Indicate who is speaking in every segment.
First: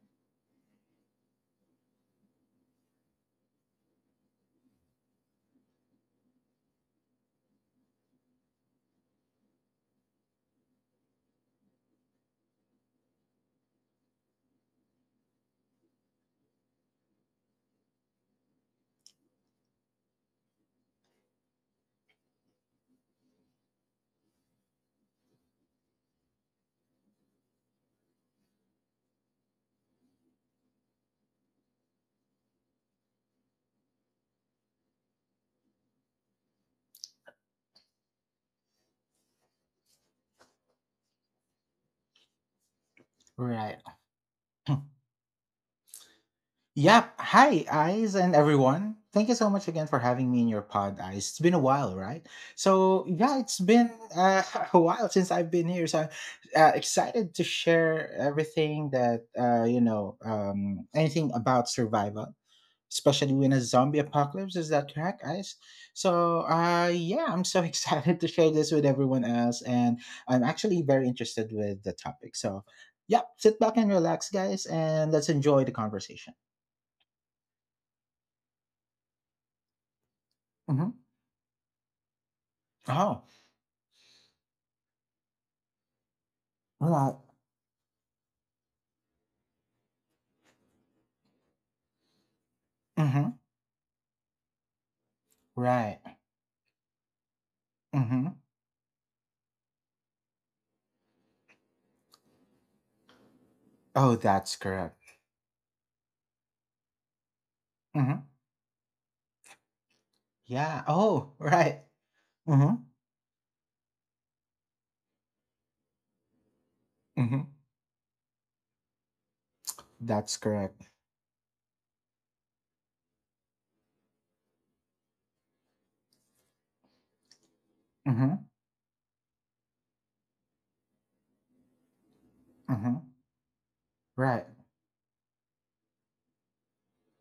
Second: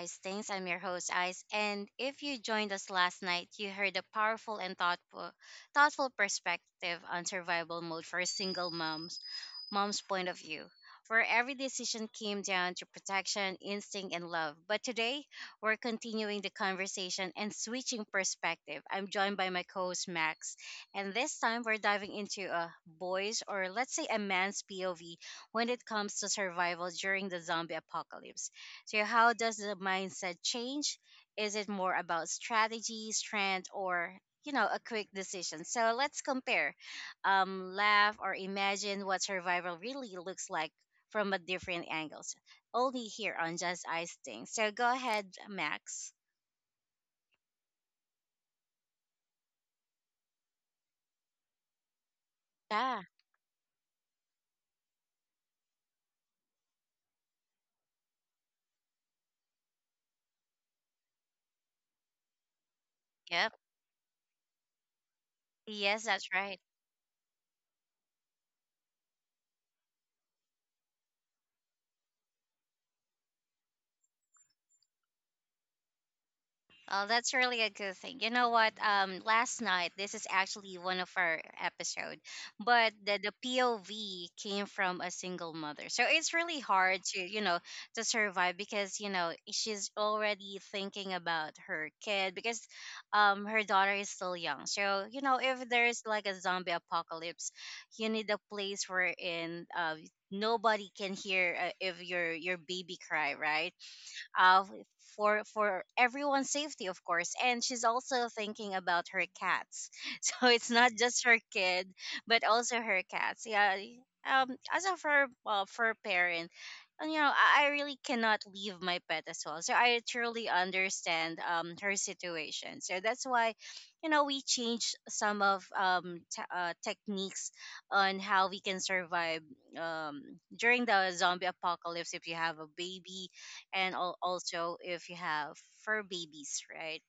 Speaker 1: Ice Things. I'm your host, Ice. And if you joined us last night, you heard a powerful and thoughtful perspective on survival mode for single moms, mom's point of view, where every decision came down to protection, instinct, and love. But today, we're continuing the conversation and switching perspective. I'm joined by my co host, Max. And this time, we're diving into a boy's, or let's say a man's POV when it comes to survival during the zombie apocalypse. So how does the mindset change? Is it more about strategy, strength, or a quick decision. So let's compare, laugh or imagine what survival really looks like from a different angles. Only here on
Speaker 2: Right.
Speaker 1: Just Ice Thing. So go ahead, Max.
Speaker 2: Yep. Hi, Eyes, and everyone. Thank you so much again for having me in your pod, Eyes. It's been a while, right? So,
Speaker 1: Yeah.
Speaker 2: yeah, it's been uh, a while since I've been here. So, I'm excited to share everything that, anything about survival, especially when a
Speaker 1: Yep.
Speaker 2: zombie apocalypse. Is that correct, guys?
Speaker 1: Yes,
Speaker 2: So,
Speaker 1: that's right.
Speaker 2: yeah, I'm so excited to share this with everyone else, and I'm actually very interested with the topic. So, yeah, sit back and relax, guys, and let's enjoy the conversation.
Speaker 1: Oh, that's really a good thing. You know what? Last night this is actually
Speaker 2: hmm
Speaker 1: one of our episode, but
Speaker 2: Oh,
Speaker 1: the POV came from a single mother, so it's really
Speaker 2: all
Speaker 1: hard
Speaker 2: right.
Speaker 1: to, you know, to survive because you know, she's already thinking about her kid because,
Speaker 2: Mm-hmm.
Speaker 1: her daughter is still young. So you know, if
Speaker 2: Right.
Speaker 1: there's like a zombie apocalypse, you
Speaker 2: Mm-hmm.
Speaker 1: need a place where in nobody can hear, if your baby cry, right?
Speaker 2: Oh, that's
Speaker 1: uh,
Speaker 2: correct.
Speaker 1: for everyone's safety, of course. And she's
Speaker 2: Mm-hmm.
Speaker 1: also thinking about her cats. So it's
Speaker 2: Yeah.
Speaker 1: not
Speaker 2: Oh,
Speaker 1: just her
Speaker 2: right.
Speaker 1: kid, but
Speaker 2: Mm-hmm.
Speaker 1: also her cats. Yeah. As of her, well, for her parent, and you know,
Speaker 2: Mm-hmm.
Speaker 1: I really cannot leave my pet as well. So I
Speaker 2: That's
Speaker 1: truly
Speaker 2: correct.
Speaker 1: understand her situation. So that's why, you know, we changed some of techniques on
Speaker 2: Mm-hmm.
Speaker 1: how we can survive um during the zombie apocalypse if you have a
Speaker 2: Mm-hmm.
Speaker 1: baby and
Speaker 2: Right.
Speaker 1: also if you have for babies, right?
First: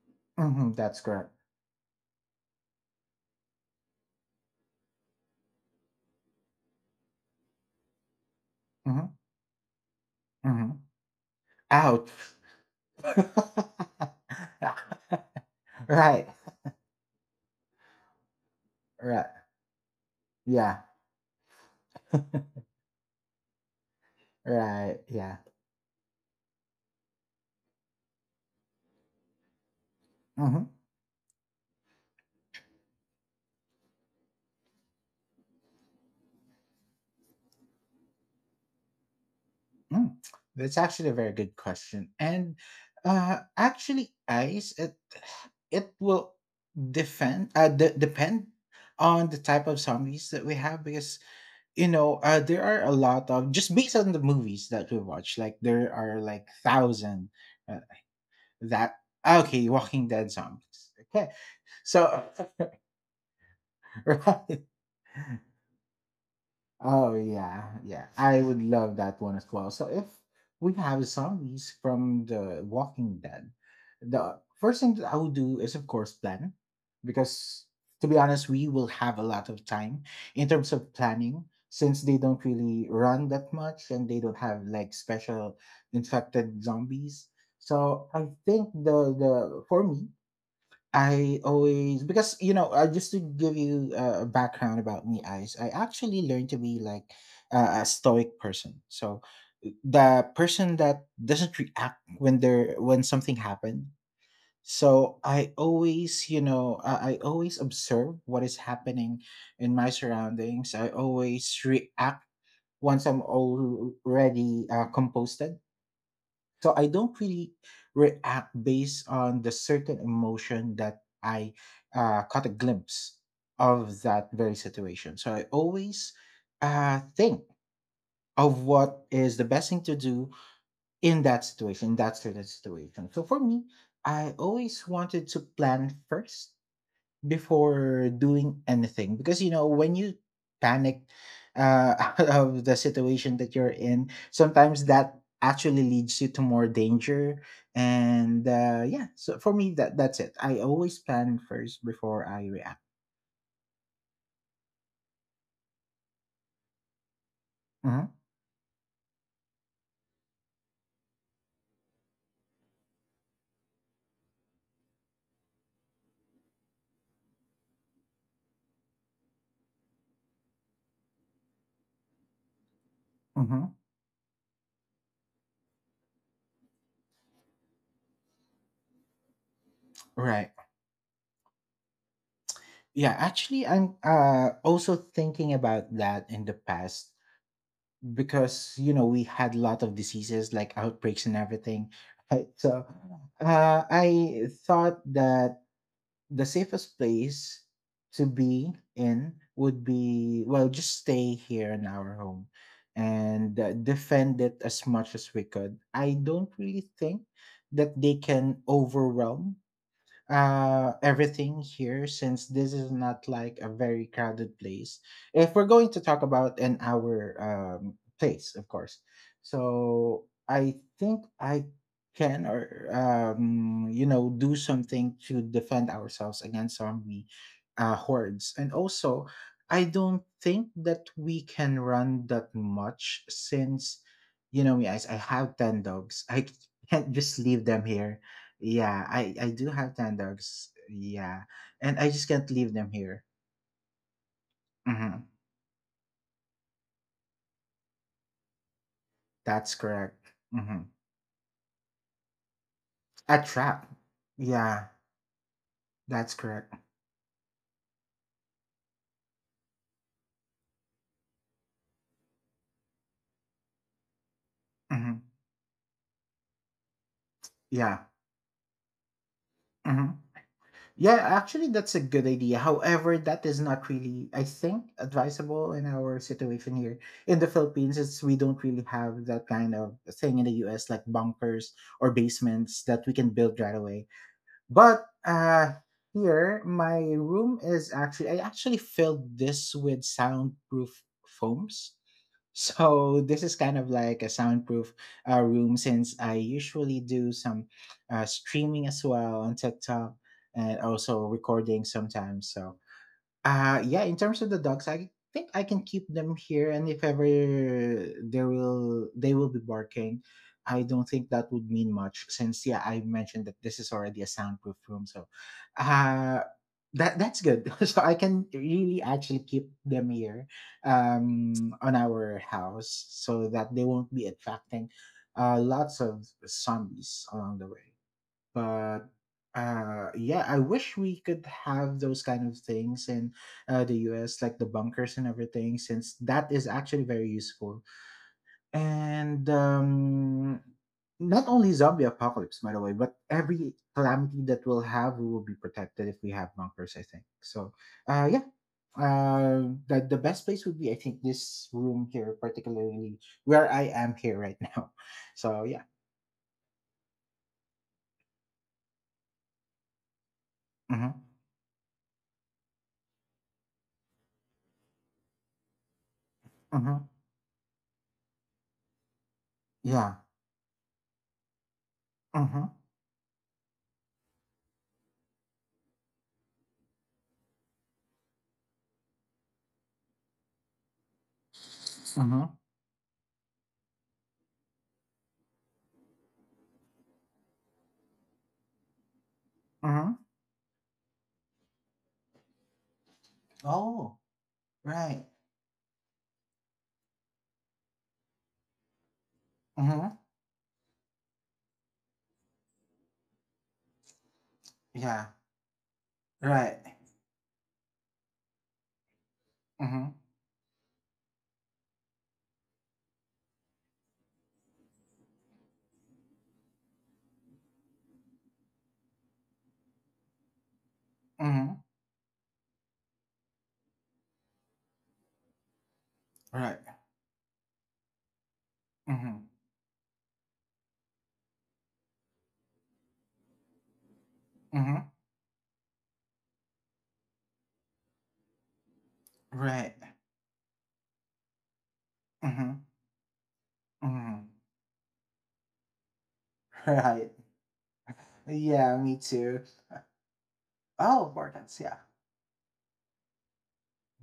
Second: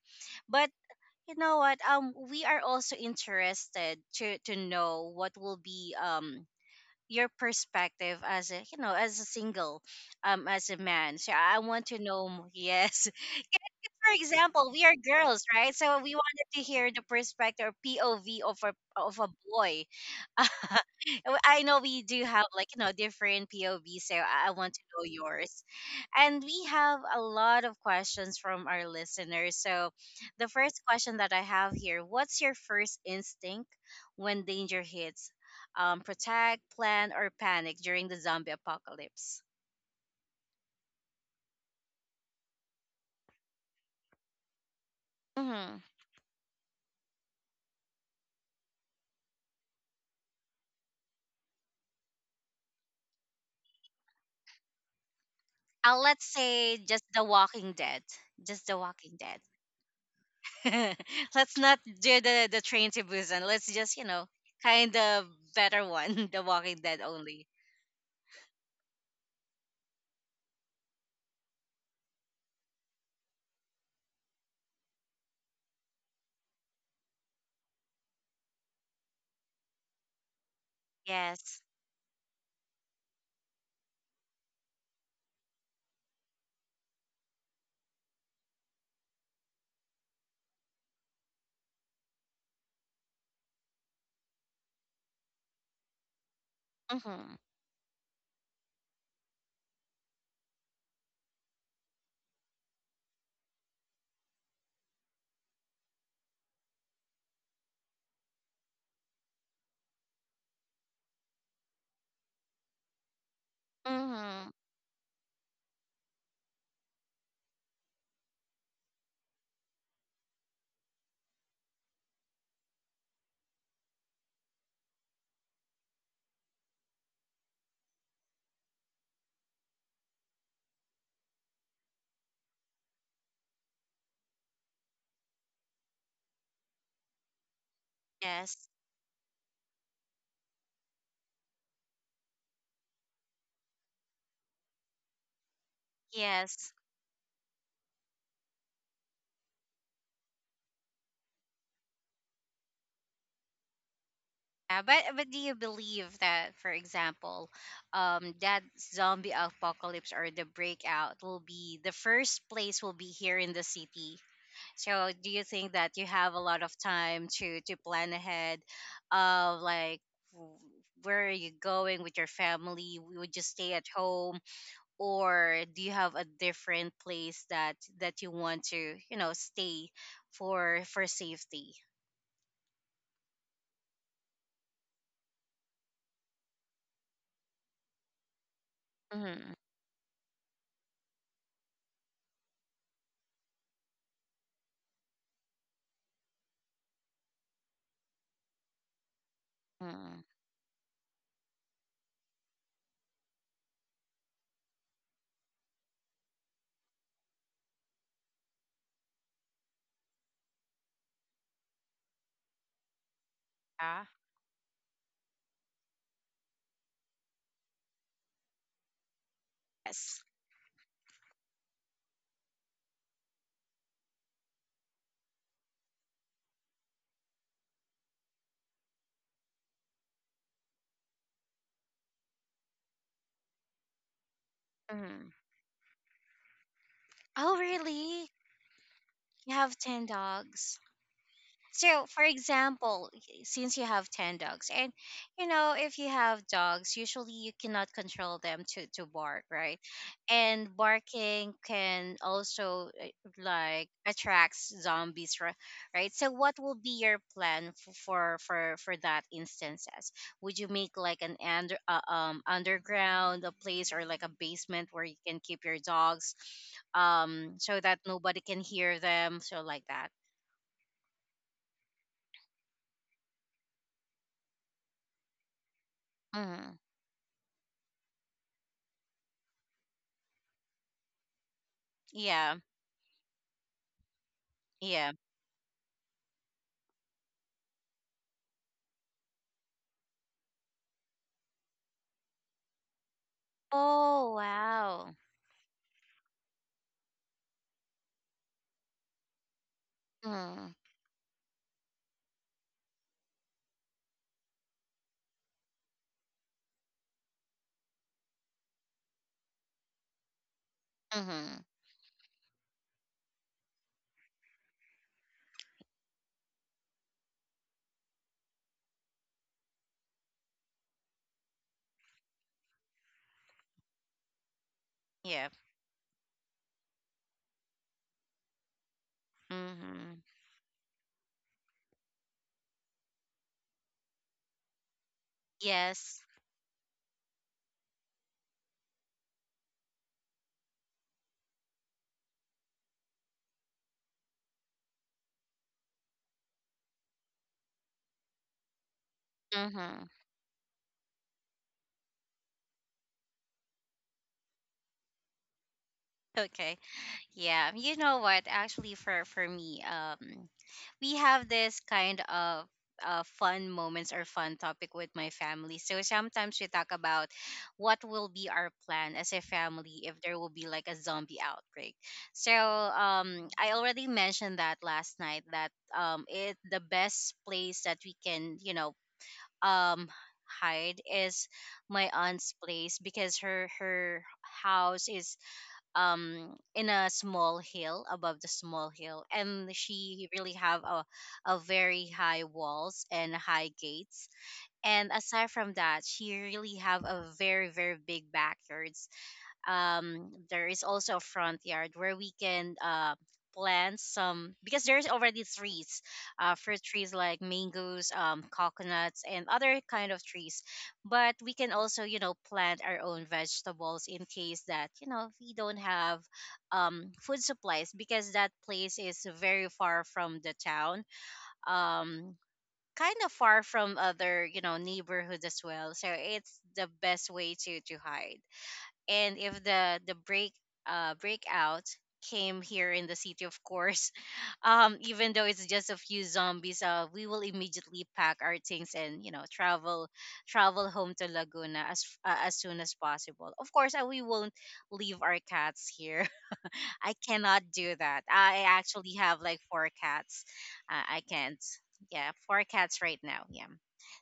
Speaker 1: But
Speaker 2: Mm-hmm. That's correct.
Speaker 1: you know what? We are also interested to know what will be your perspective as a, you know,
Speaker 2: Mm-hmm.
Speaker 1: as a single, as
Speaker 2: Mm-hmm.
Speaker 1: a man. So I want to
Speaker 2: Ouch.
Speaker 1: know yes. For example, we are girls, right? So we
Speaker 2: Right.
Speaker 1: wanted to hear the perspective or POV of a
Speaker 2: Right.
Speaker 1: boy. I
Speaker 2: Yeah.
Speaker 1: know we do have like, you know, different POV, so I want to
Speaker 2: Right.
Speaker 1: know
Speaker 2: Yeah.
Speaker 1: yours. And we have a lot of questions from our listeners. So the
Speaker 2: hmm
Speaker 1: first question that I have here: what's your first instinct when danger hits? Protect, plan, or panic during the zombie apocalypse?
Speaker 2: Mm. That's actually a very good question. And actually, ice,
Speaker 1: Mm-hmm.
Speaker 2: it will defend depend on the type of zombies that we have, because you know, there are a lot of, just based on the movies that we watch, like there are
Speaker 1: Let's
Speaker 2: like
Speaker 1: say just The
Speaker 2: thousand
Speaker 1: Walking
Speaker 2: uh,
Speaker 1: Dead. Just The
Speaker 2: that
Speaker 1: Walking Dead.
Speaker 2: okay, walking dead zombies, okay.
Speaker 1: Let's not do
Speaker 2: So
Speaker 1: the train to Busan. Let's just, you know,
Speaker 2: right.
Speaker 1: kind of better one, The Walking Dead
Speaker 2: Oh
Speaker 1: only.
Speaker 2: yeah, yeah. I would love that one as well. So if we have zombies from the Walking Dead, the first thing that I would do is of course plan. Because to be honest, we will have a lot of time in terms of planning,
Speaker 1: Yes.
Speaker 2: since they don't really run that much and they don't have like special infected zombies. So I think the for me, I always, because you know, just to give you a background about me, eyes. I actually learned to be like
Speaker 1: Mhm.
Speaker 2: a stoic person. So the person that doesn't react when something happened. So I always, you know, I always observe what is happening in my surroundings. I always react once I'm
Speaker 1: Mhm.
Speaker 2: already composed. So I don't really react based on the certain emotion that I caught a glimpse of that very situation. So I always think of what is the best thing to do in that situation, in that certain situation. So for me, I always wanted to plan first before doing
Speaker 1: Yes.
Speaker 2: anything, because you know, when you panic out of the situation that you're in, sometimes that actually leads you to more
Speaker 1: Yes.
Speaker 2: danger. And yeah, so for me, that's it. I always plan first before I react.
Speaker 1: Yeah, but do you believe that, for example,
Speaker 2: hmm
Speaker 1: that zombie apocalypse or the breakout will be the first place will be here in the city? So do you think that you have a lot of time to plan ahead of like w- where are you going with your family? Would you stay
Speaker 2: hmm
Speaker 1: at home or do you have a different place that that you want to, you know, stay
Speaker 2: right.
Speaker 1: for safety?
Speaker 2: Yeah, actually, I'm also thinking about that in the past, because you know, we
Speaker 1: Mm-hmm.
Speaker 2: had a lot of diseases like outbreaks and everything. Right, so I thought that the safest place to be in would
Speaker 1: Mm.
Speaker 2: be, well, just stay here in our home and defend it as much as we could. I don't really think that they can overwhelm everything here, since this is not like a
Speaker 1: Yeah.
Speaker 2: very crowded place if we're going to talk about an hour, place, of course.
Speaker 1: Yes.
Speaker 2: So I think I can, or you know, do something to defend ourselves against zombie hordes. And also, I don't think that we can run that much, since you know me, guys, I
Speaker 1: Mm-hmm.
Speaker 2: have 10 dogs. I can't just
Speaker 1: Oh,
Speaker 2: leave them here.
Speaker 1: really?
Speaker 2: Yeah, I
Speaker 1: You
Speaker 2: do
Speaker 1: have
Speaker 2: have
Speaker 1: 10
Speaker 2: tan dogs.
Speaker 1: dogs.
Speaker 2: Yeah, and
Speaker 1: So,
Speaker 2: I
Speaker 1: for
Speaker 2: just can't leave them
Speaker 1: example,
Speaker 2: here.
Speaker 1: since you have 10 dogs, and
Speaker 2: Mm-hmm.
Speaker 1: you know, if you have dogs, usually you cannot control them to bark,
Speaker 2: That's
Speaker 1: right?
Speaker 2: correct.
Speaker 1: And
Speaker 2: Mm-hmm.
Speaker 1: barking can also,
Speaker 2: A trap.
Speaker 1: like, attracts
Speaker 2: Yeah,
Speaker 1: zombies, right? So
Speaker 2: that's
Speaker 1: what will
Speaker 2: correct.
Speaker 1: be your plan for that instances? Would you make like an underground a place or like a basement where you
Speaker 2: Mm-hmm.
Speaker 1: can keep your dogs, so
Speaker 2: Yeah.
Speaker 1: that nobody can hear them, so like that?
Speaker 2: Mm-hmm. Yeah, actually, that's a good idea. However, that is not really, I think, advisable in our situation
Speaker 1: Hmm.
Speaker 2: here in the Philippines. It's, we don't really have that kind of thing in the U.S. like bunkers or
Speaker 1: Yeah.
Speaker 2: basements that we can build right away. But
Speaker 1: Yeah.
Speaker 2: here, my room is actually, I actually filled this with soundproof foams. So this is kind of like a
Speaker 1: Oh,
Speaker 2: soundproof
Speaker 1: wow.
Speaker 2: room, since I usually do some streaming as well on TikTok
Speaker 1: Mm.
Speaker 2: and also recording sometimes. So yeah, in terms of the dogs, I think I can keep them here, and if ever there will, they will be barking, I don't think that
Speaker 1: Mm-hmm.
Speaker 2: would mean much, since yeah, I mentioned that this is already a soundproof room. So uh that's good. So I can really actually keep them here on our house so that they won't be attracting
Speaker 1: Yeah.
Speaker 2: lots of zombies along the way. But
Speaker 1: Mm-hmm.
Speaker 2: yeah, I wish we could have those kind of things in the US, like the bunkers and everything, since
Speaker 1: Yes.
Speaker 2: that is actually very useful. And not only zombie apocalypse, by the way, but every calamity that we'll have, we will be protected if we have bunkers, I think. So yeah,
Speaker 1: Mm-hmm.
Speaker 2: the best place would be, I think, this room here, particularly where I am here right now. So yeah.
Speaker 1: Okay. Yeah. You know what? Actually, for me,
Speaker 2: Mm-hmm.
Speaker 1: we have this kind of fun moments or fun topic with my family. So sometimes we talk
Speaker 2: Mm-hmm.
Speaker 1: about what will be our plan as a family if
Speaker 2: Yeah.
Speaker 1: there will be like a zombie outbreak. So
Speaker 2: Mm-hmm.
Speaker 1: I already mentioned that last night that, it the best place that we can, you know, um hide is my
Speaker 2: Mm-hmm.
Speaker 1: aunt's place, because her house is in a small hill, above the small hill, and
Speaker 2: Mhm.
Speaker 1: she really have a very high walls and high
Speaker 2: Oh,
Speaker 1: gates. And
Speaker 2: right.
Speaker 1: aside from that, she really have a very very big backyard.
Speaker 2: Mhm.
Speaker 1: There is also a front yard where we can, plant some because there's
Speaker 2: Yeah.
Speaker 1: already trees,
Speaker 2: Right.
Speaker 1: fruit trees like mangoes, coconuts and other kind
Speaker 2: Mhm.
Speaker 1: of trees. But we can also, you know, plant our own vegetables in case that, you know, we don't have, food supplies because that place is very far from the town,
Speaker 2: Mhm.
Speaker 1: um, kind of far from other, you know, neighborhood as well. So it's
Speaker 2: Right.
Speaker 1: the best way to hide. And
Speaker 2: Mhm.
Speaker 1: if the breakout came here in the city, of course,
Speaker 2: Mhm.
Speaker 1: even though it's just a few zombies, we will immediately pack our things and, you know,
Speaker 2: Right.
Speaker 1: travel home to Laguna as, as soon
Speaker 2: Mhm.
Speaker 1: as possible. Of course, we
Speaker 2: Mhm.
Speaker 1: won't leave our cats here. I
Speaker 2: Right.
Speaker 1: cannot do that. I
Speaker 2: Yeah,
Speaker 1: actually
Speaker 2: me
Speaker 1: have
Speaker 2: too.
Speaker 1: like four cats. uh, i
Speaker 2: Oh,
Speaker 1: can't
Speaker 2: organs. Yeah.
Speaker 1: Yeah, four cats right now. Yeah,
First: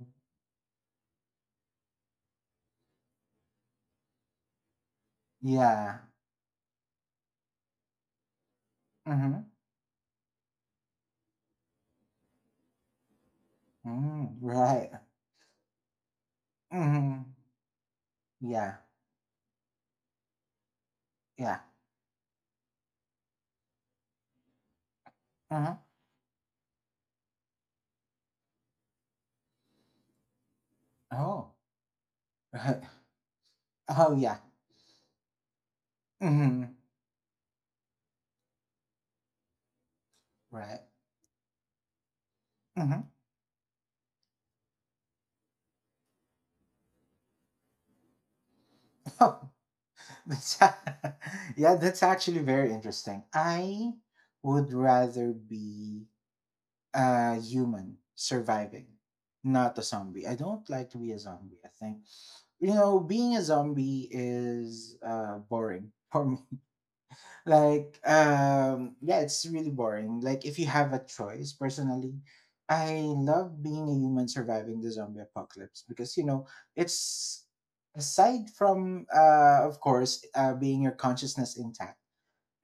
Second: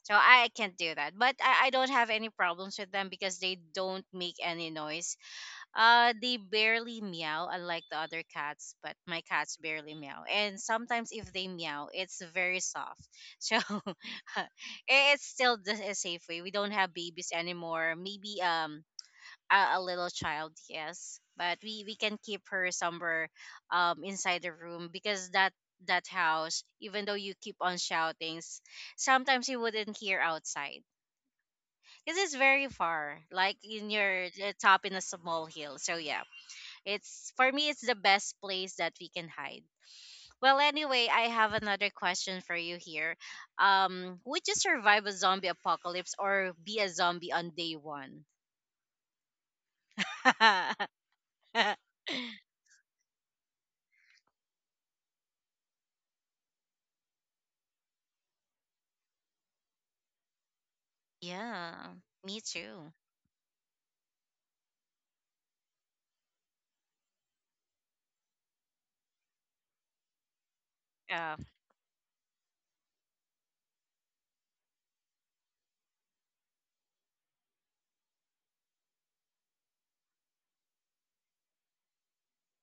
Speaker 1: so I can't do that. But I don't have any problems with them because they don't make any noise.
Speaker 2: Yeah.
Speaker 1: They barely meow, unlike the other cats, but my
Speaker 2: Mhm.
Speaker 1: cats barely meow. And sometimes if they meow, it's very soft. So
Speaker 2: Mm,
Speaker 1: i-
Speaker 2: right.
Speaker 1: it's still the a safe way. We don't have babies
Speaker 2: Mhm.
Speaker 1: anymore. Maybe
Speaker 2: Yeah.
Speaker 1: a little child, yes, but
Speaker 2: Yeah.
Speaker 1: we can keep her somewhere inside the room, because that
Speaker 2: Mhm.
Speaker 1: that house, even though you keep on shouting, sometimes you wouldn't hear outside.
Speaker 2: Oh.
Speaker 1: This is very
Speaker 2: Right.
Speaker 1: far, like in
Speaker 2: Oh
Speaker 1: your,
Speaker 2: yeah.
Speaker 1: top in a small hill. So yeah,
Speaker 2: Mhm.
Speaker 1: it's, for me, it's the best place that we can hide. Well,
Speaker 2: Right.
Speaker 1: anyway, I have another question for you
Speaker 2: Mhm.
Speaker 1: here. Would you survive a zombie apocalypse or be a zombie on day 1?
Speaker 2: That's yeah, that's actually very interesting. I would rather be a human surviving, not a zombie. I don't like to be a zombie. I
Speaker 1: Yeah,
Speaker 2: think,
Speaker 1: me
Speaker 2: you
Speaker 1: too.
Speaker 2: know, being a zombie is boring for me. Like, yeah, it's really boring. Like, if you have a
Speaker 1: Yeah,
Speaker 2: choice, personally, I love being a human surviving the zombie apocalypse, because, you know, it's aside from, of course, being your consciousness intact,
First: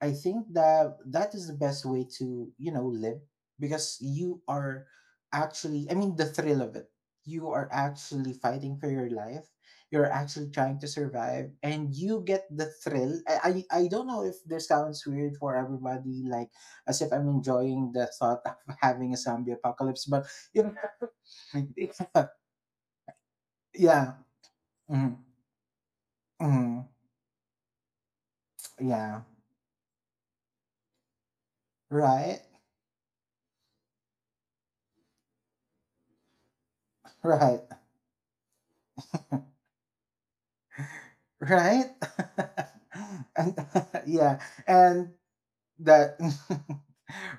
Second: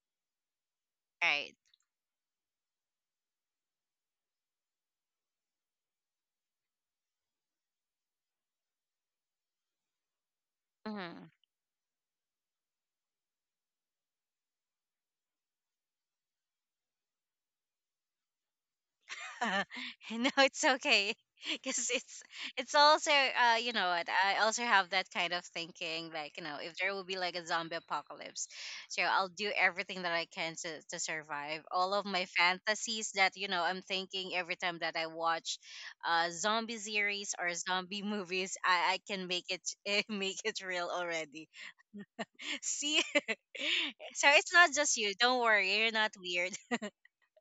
Speaker 2: I think that that is the
Speaker 1: right.
Speaker 2: best way to, you know, live, because you are actually, I mean, the thrill of it. You are actually fighting for your life. You're actually trying to
Speaker 1: Mm-hmm.
Speaker 2: survive and you get the thrill. I don't know if this sounds weird for everybody, like as if I'm enjoying the thought of having a zombie
Speaker 1: Uh,
Speaker 2: apocalypse. But
Speaker 1: no,
Speaker 2: you
Speaker 1: it's okay. Because
Speaker 2: know,
Speaker 1: it's also, you know what,
Speaker 2: yeah.
Speaker 1: I also have that
Speaker 2: Mm,
Speaker 1: kind of thinking, like, you know, if
Speaker 2: mm,
Speaker 1: there will be like a zombie apocalypse, so
Speaker 2: yeah.
Speaker 1: I'll do everything that I can to survive. All of my
Speaker 2: Right.
Speaker 1: fantasies that, you know, I'm thinking every time that I watch, zombie series or
Speaker 2: Right,
Speaker 1: zombie movies, I can make it make it real already.
Speaker 2: right?
Speaker 1: See,
Speaker 2: And,
Speaker 1: so
Speaker 2: yeah,
Speaker 1: it's not just
Speaker 2: and
Speaker 1: you. Don't worry, you're not
Speaker 2: that
Speaker 1: weird.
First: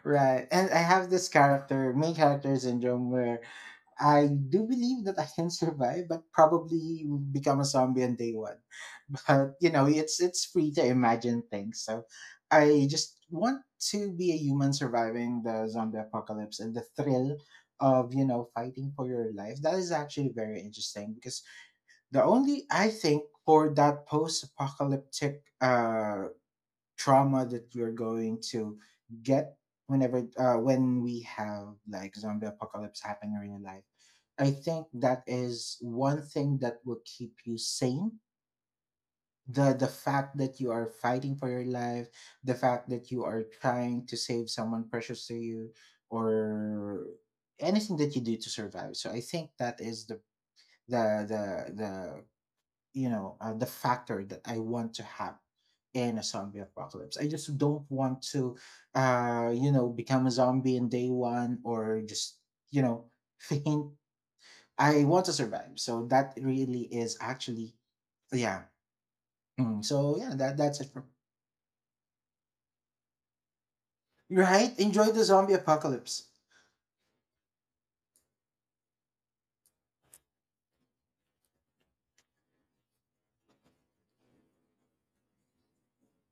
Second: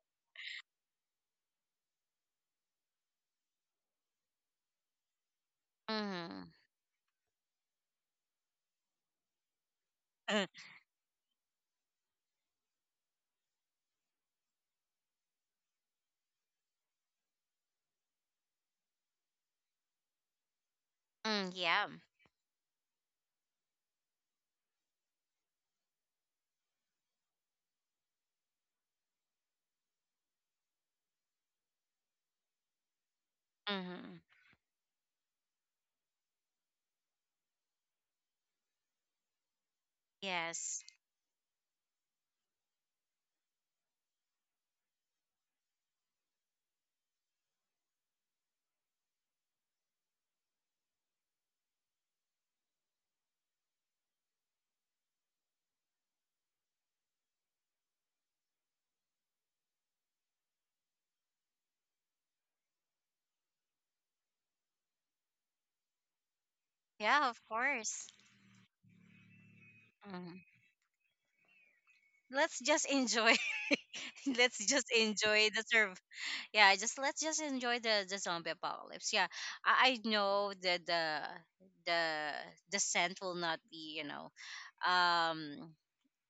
Speaker 2: right. And I have this character, main character syndrome, where I do believe that I can survive, but
Speaker 1: Hmm.
Speaker 2: probably become a zombie on day one. But you know, it's free to imagine things. So I just want to be a human surviving the zombie apocalypse and the thrill of, you know, fighting for your life. That is actually very interesting because
Speaker 1: Mm, yeah.
Speaker 2: the only, I think, for that post-apocalyptic trauma that we're going to get whenever, when we have like zombie apocalypse happening in your life,
Speaker 1: Mm-hmm.
Speaker 2: I think that is one thing that will keep you sane. The fact that you
Speaker 1: Yes.
Speaker 2: are fighting for your life, the fact that you are trying to save someone precious to you, or anything that you do to survive. So I think that is the the the you know, the factor that I want to have in a zombie apocalypse. I just don't want to you know, become a zombie in day one, or just you know faint. I want to survive. So that really is
Speaker 1: Yeah, of
Speaker 2: actually,
Speaker 1: course.
Speaker 2: yeah. Mm, so yeah,
Speaker 1: Mm.
Speaker 2: that that's it. For,
Speaker 1: Let's just enjoy. Let's
Speaker 2: right,
Speaker 1: just
Speaker 2: enjoy the
Speaker 1: enjoy
Speaker 2: zombie
Speaker 1: the serve.
Speaker 2: apocalypse.
Speaker 1: Yeah, just let's just enjoy the zombie apocalypse. Yeah, I know that the the scent will not be, you know, um,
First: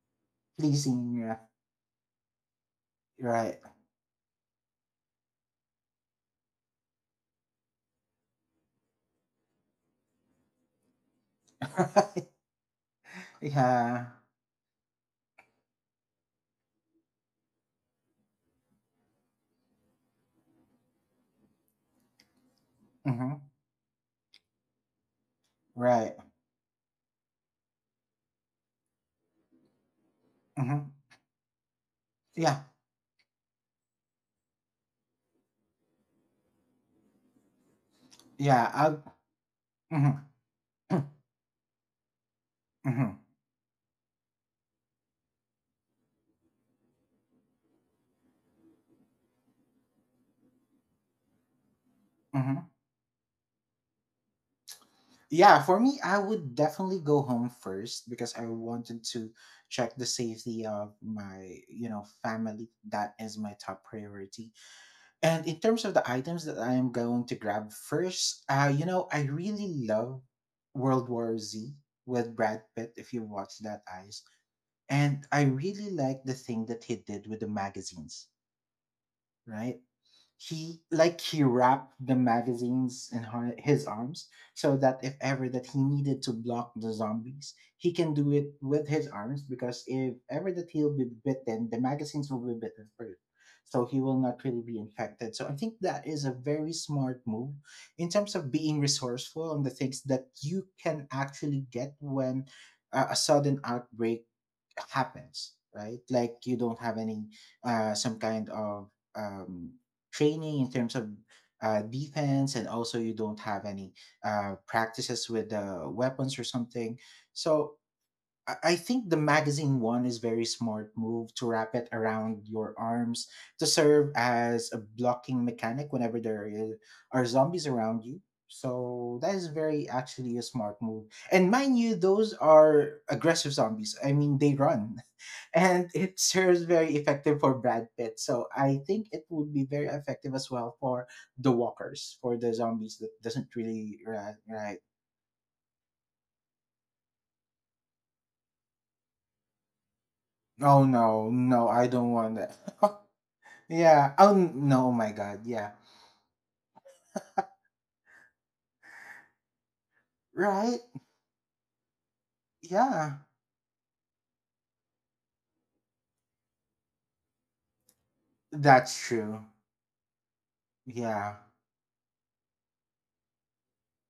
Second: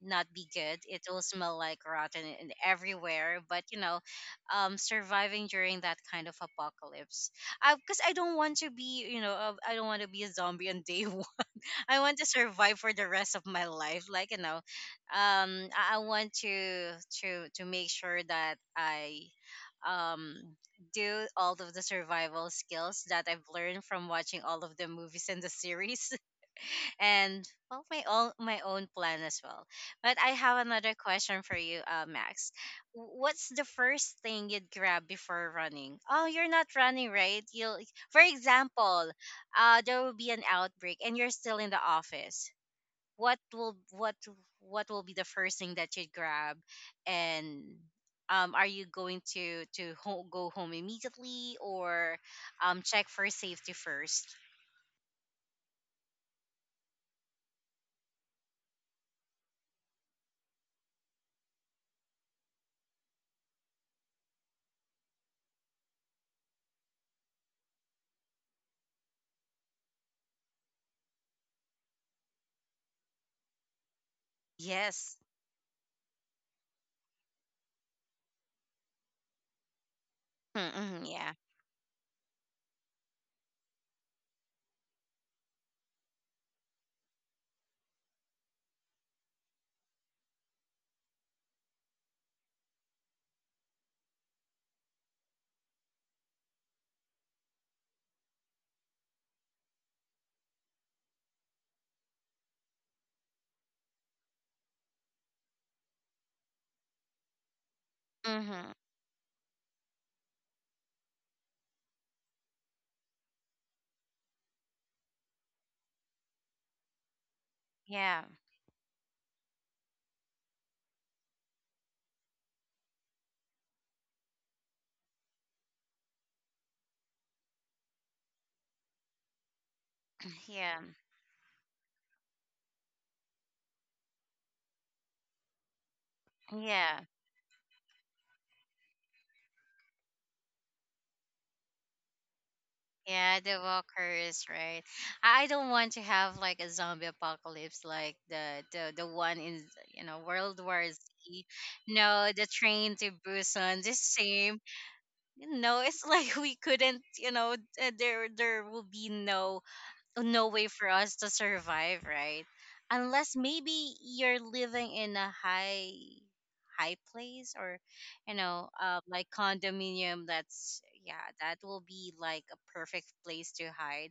Speaker 1: not be good. It
Speaker 2: Pleasing,
Speaker 1: will
Speaker 2: yeah,
Speaker 1: smell like rotten and everywhere.
Speaker 2: right,
Speaker 1: But you know, surviving during that kind of apocalypse. Because I, because I don't want to be, you know, I don't want to be a zombie on day one. I want to survive for the rest of my
Speaker 2: yeah,
Speaker 1: life. Like, you know, I want to to make sure that I, um do all of the survival skills that I've
Speaker 2: hmm
Speaker 1: learned from watching all of the movies and the series
Speaker 2: right,
Speaker 1: and, well, my own plan as well. But I have
Speaker 2: hmm
Speaker 1: another question for you, Max.
Speaker 2: yeah,
Speaker 1: What's the first thing you'd grab before running? Oh, you're not running, right? You'll, for
Speaker 2: yeah. I'll,
Speaker 1: example, there
Speaker 2: hmm
Speaker 1: will be an outbreak, and you're still in the office.
Speaker 2: hmm hmm
Speaker 1: What will what will be the first thing that you'd grab, and are you going to go home immediately or check for safety first?
Speaker 2: yeah, for me, I would definitely go home first, because I wanted to check the safety of my, you know, family. That is my top priority. And in terms of the items that I am going to grab first, you know, I really love World War Z with Brad Pitt, if you watch that, eyes.
Speaker 1: Yes.
Speaker 2: And I really like the thing that he did with the magazines, right?
Speaker 1: Mm-hmm, yeah.
Speaker 2: He wrapped the magazines in her, his arms, so that if ever that he needed to block the zombies, he can do it with his arms, because if ever that he'll be bitten, the magazines will be bitten first, so he will not really be infected. So I think that is a very smart move in terms of being resourceful on the things that you can actually get when a sudden outbreak happens, right? Like you don't have any some kind
Speaker 1: Mm-hmm.
Speaker 2: of um training in terms of defense, and also you don't have any practices with weapons or something. So
Speaker 1: Yeah,
Speaker 2: I think the magazine one is very smart move, to wrap it around your arms to serve as a blocking mechanic whenever are zombies around you. So that is very actually a smart
Speaker 1: yeah,
Speaker 2: move. And mind you, those are aggressive zombies. I mean, they run, and it serves very
Speaker 1: yeah,
Speaker 2: effective for Brad Pitt. So I think it would be very effective as well for the walkers, for the zombies that
Speaker 1: yeah.
Speaker 2: doesn't
Speaker 1: The
Speaker 2: really, right.
Speaker 1: walkers,
Speaker 2: Right.
Speaker 1: right? I don't want to have like a zombie apocalypse, like the one in, you know, World
Speaker 2: Oh
Speaker 1: War
Speaker 2: no,
Speaker 1: Z.
Speaker 2: no, I don't
Speaker 1: No,
Speaker 2: want
Speaker 1: the
Speaker 2: that.
Speaker 1: train to Busan, the
Speaker 2: Yeah. Oh
Speaker 1: same.
Speaker 2: no, oh my God. Yeah.
Speaker 1: No, it's like we couldn't, you know, there will be no no way
Speaker 2: Right.
Speaker 1: for us to survive, right?
Speaker 2: Yeah.
Speaker 1: Unless maybe you're living in a high place or, you know,
Speaker 2: That's
Speaker 1: like
Speaker 2: true.
Speaker 1: condominium. That's, yeah,
Speaker 2: Yeah.
Speaker 1: that will be like a perfect place to hide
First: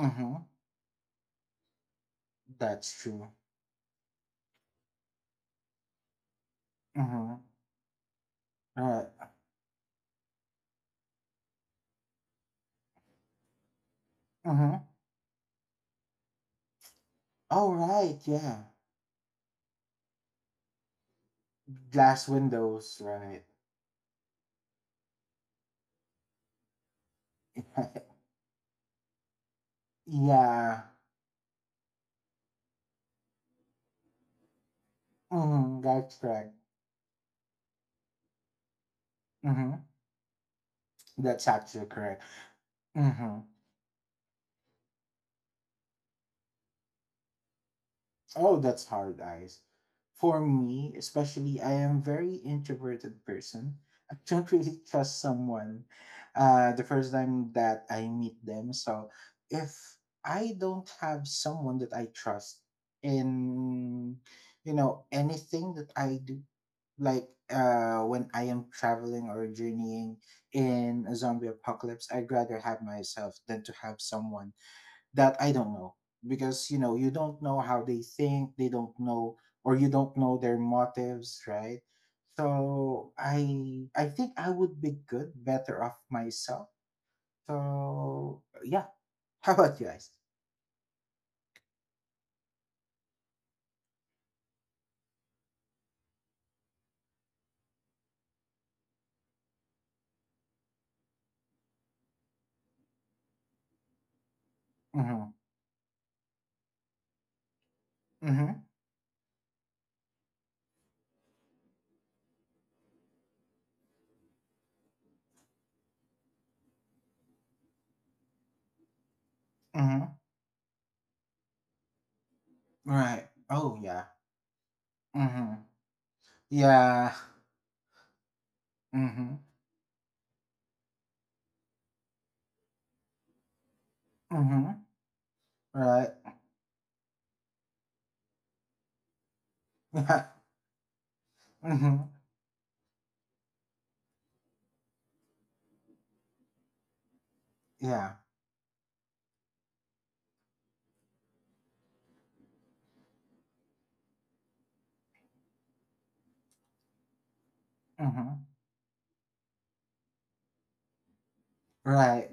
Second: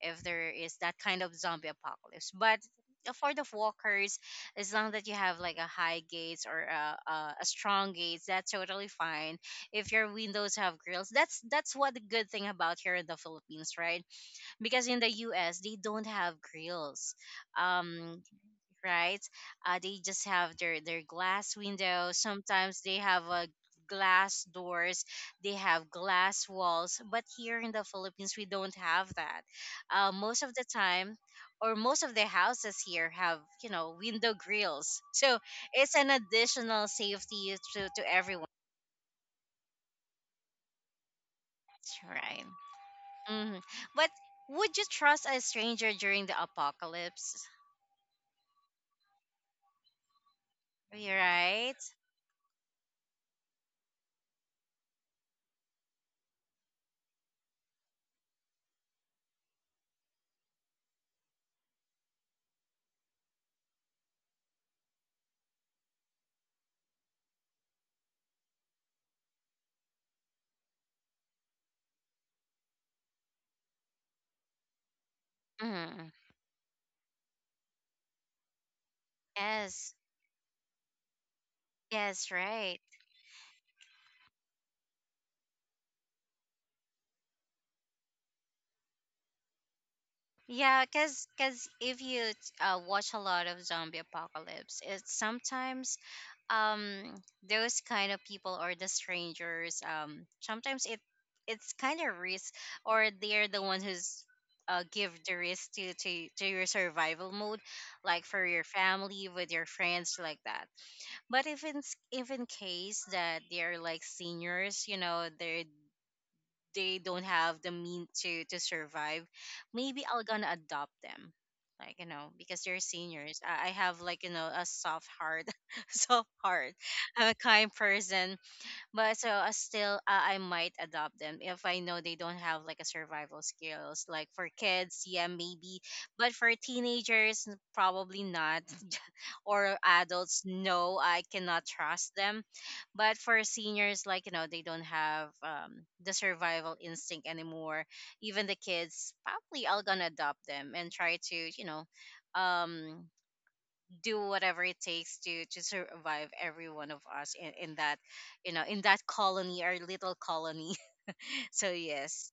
Speaker 1: if there is that kind of zombie apocalypse. But
Speaker 2: That's true.
Speaker 1: for the walkers, as long that you have like a high gates or
Speaker 2: Mm-hmm.
Speaker 1: a strong gates, that's totally
Speaker 2: Right.
Speaker 1: fine. If your windows have grills, that's what the good thing about here in the Philippines, right?
Speaker 2: Mm-hmm.
Speaker 1: Because in the US they don't have grills,
Speaker 2: All right.
Speaker 1: um
Speaker 2: Yeah.
Speaker 1: right? They just have their glass windows.
Speaker 2: Glass
Speaker 1: Sometimes they
Speaker 2: windows.
Speaker 1: have
Speaker 2: Right.
Speaker 1: a glass doors. They have glass walls. But here in the Philippines, we don't have that. Most of the
Speaker 2: Yeah.
Speaker 1: time, or most of the houses here have window grills. So
Speaker 2: Mm-hmm.
Speaker 1: it's an
Speaker 2: That's correct.
Speaker 1: additional safety to everyone,
Speaker 2: Mm-hmm. That's actually correct.
Speaker 1: right?
Speaker 2: Hmm.
Speaker 1: hmm But would you trust a stranger during the apocalypse?
Speaker 2: Oh, that's hard, eyes. For me, especially, I
Speaker 1: Right?
Speaker 2: am very introverted person. I don't really trust someone the first time that I meet them. So if I don't have someone that I trust in, you know, anything that I do, like when I am traveling or journeying in a zombie apocalypse, I'd rather have myself than to have someone that I don't know,
Speaker 1: hmm
Speaker 2: because you know you don't know how they think, they don't know, or you
Speaker 1: Yes.
Speaker 2: don't know their motives, right?
Speaker 1: Yes, right.
Speaker 2: So I think I would be good better off myself. So yeah. How about you guys?
Speaker 1: Yeah, cause if you watch a lot of zombie apocalypse, it's sometimes um those kind of people or the strangers sometimes it's kind of risk or they're the one who's give
Speaker 2: Mm-hmm.
Speaker 1: the risk to to your survival mode, like for
Speaker 2: Mm-hmm.
Speaker 1: your family with your friends like that. But if in case that they're like seniors, you know, they're they don't have the mean to survive, maybe
Speaker 2: Mm-hmm.
Speaker 1: I'll gonna adopt them, like you know, because they're
Speaker 2: Right.
Speaker 1: seniors. I
Speaker 2: Oh
Speaker 1: have,
Speaker 2: yeah.
Speaker 1: like you know, a soft heart,
Speaker 2: Mhm.
Speaker 1: soft heart,
Speaker 2: Yeah.
Speaker 1: I'm a kind person. But so
Speaker 2: Mhm.
Speaker 1: I still I might adopt them if I know they don't have like a survival skills. Like for
Speaker 2: Mhm.
Speaker 1: kids, yeah, maybe,
Speaker 2: Right.
Speaker 1: but for teenagers, probably not. Or
Speaker 2: Yeah.
Speaker 1: adults, no, I cannot
Speaker 2: Mhm.
Speaker 1: trust them. But for seniors, like you know, they don't have the survival instinct anymore.
Speaker 2: Yeah.
Speaker 1: Even the kids, probably I'll gonna adopt them and try to, you know, um do whatever it takes to survive every one of us in that,
Speaker 2: Mhm.
Speaker 1: you know, in that colony, our little colony. So
Speaker 2: Right.
Speaker 1: yes.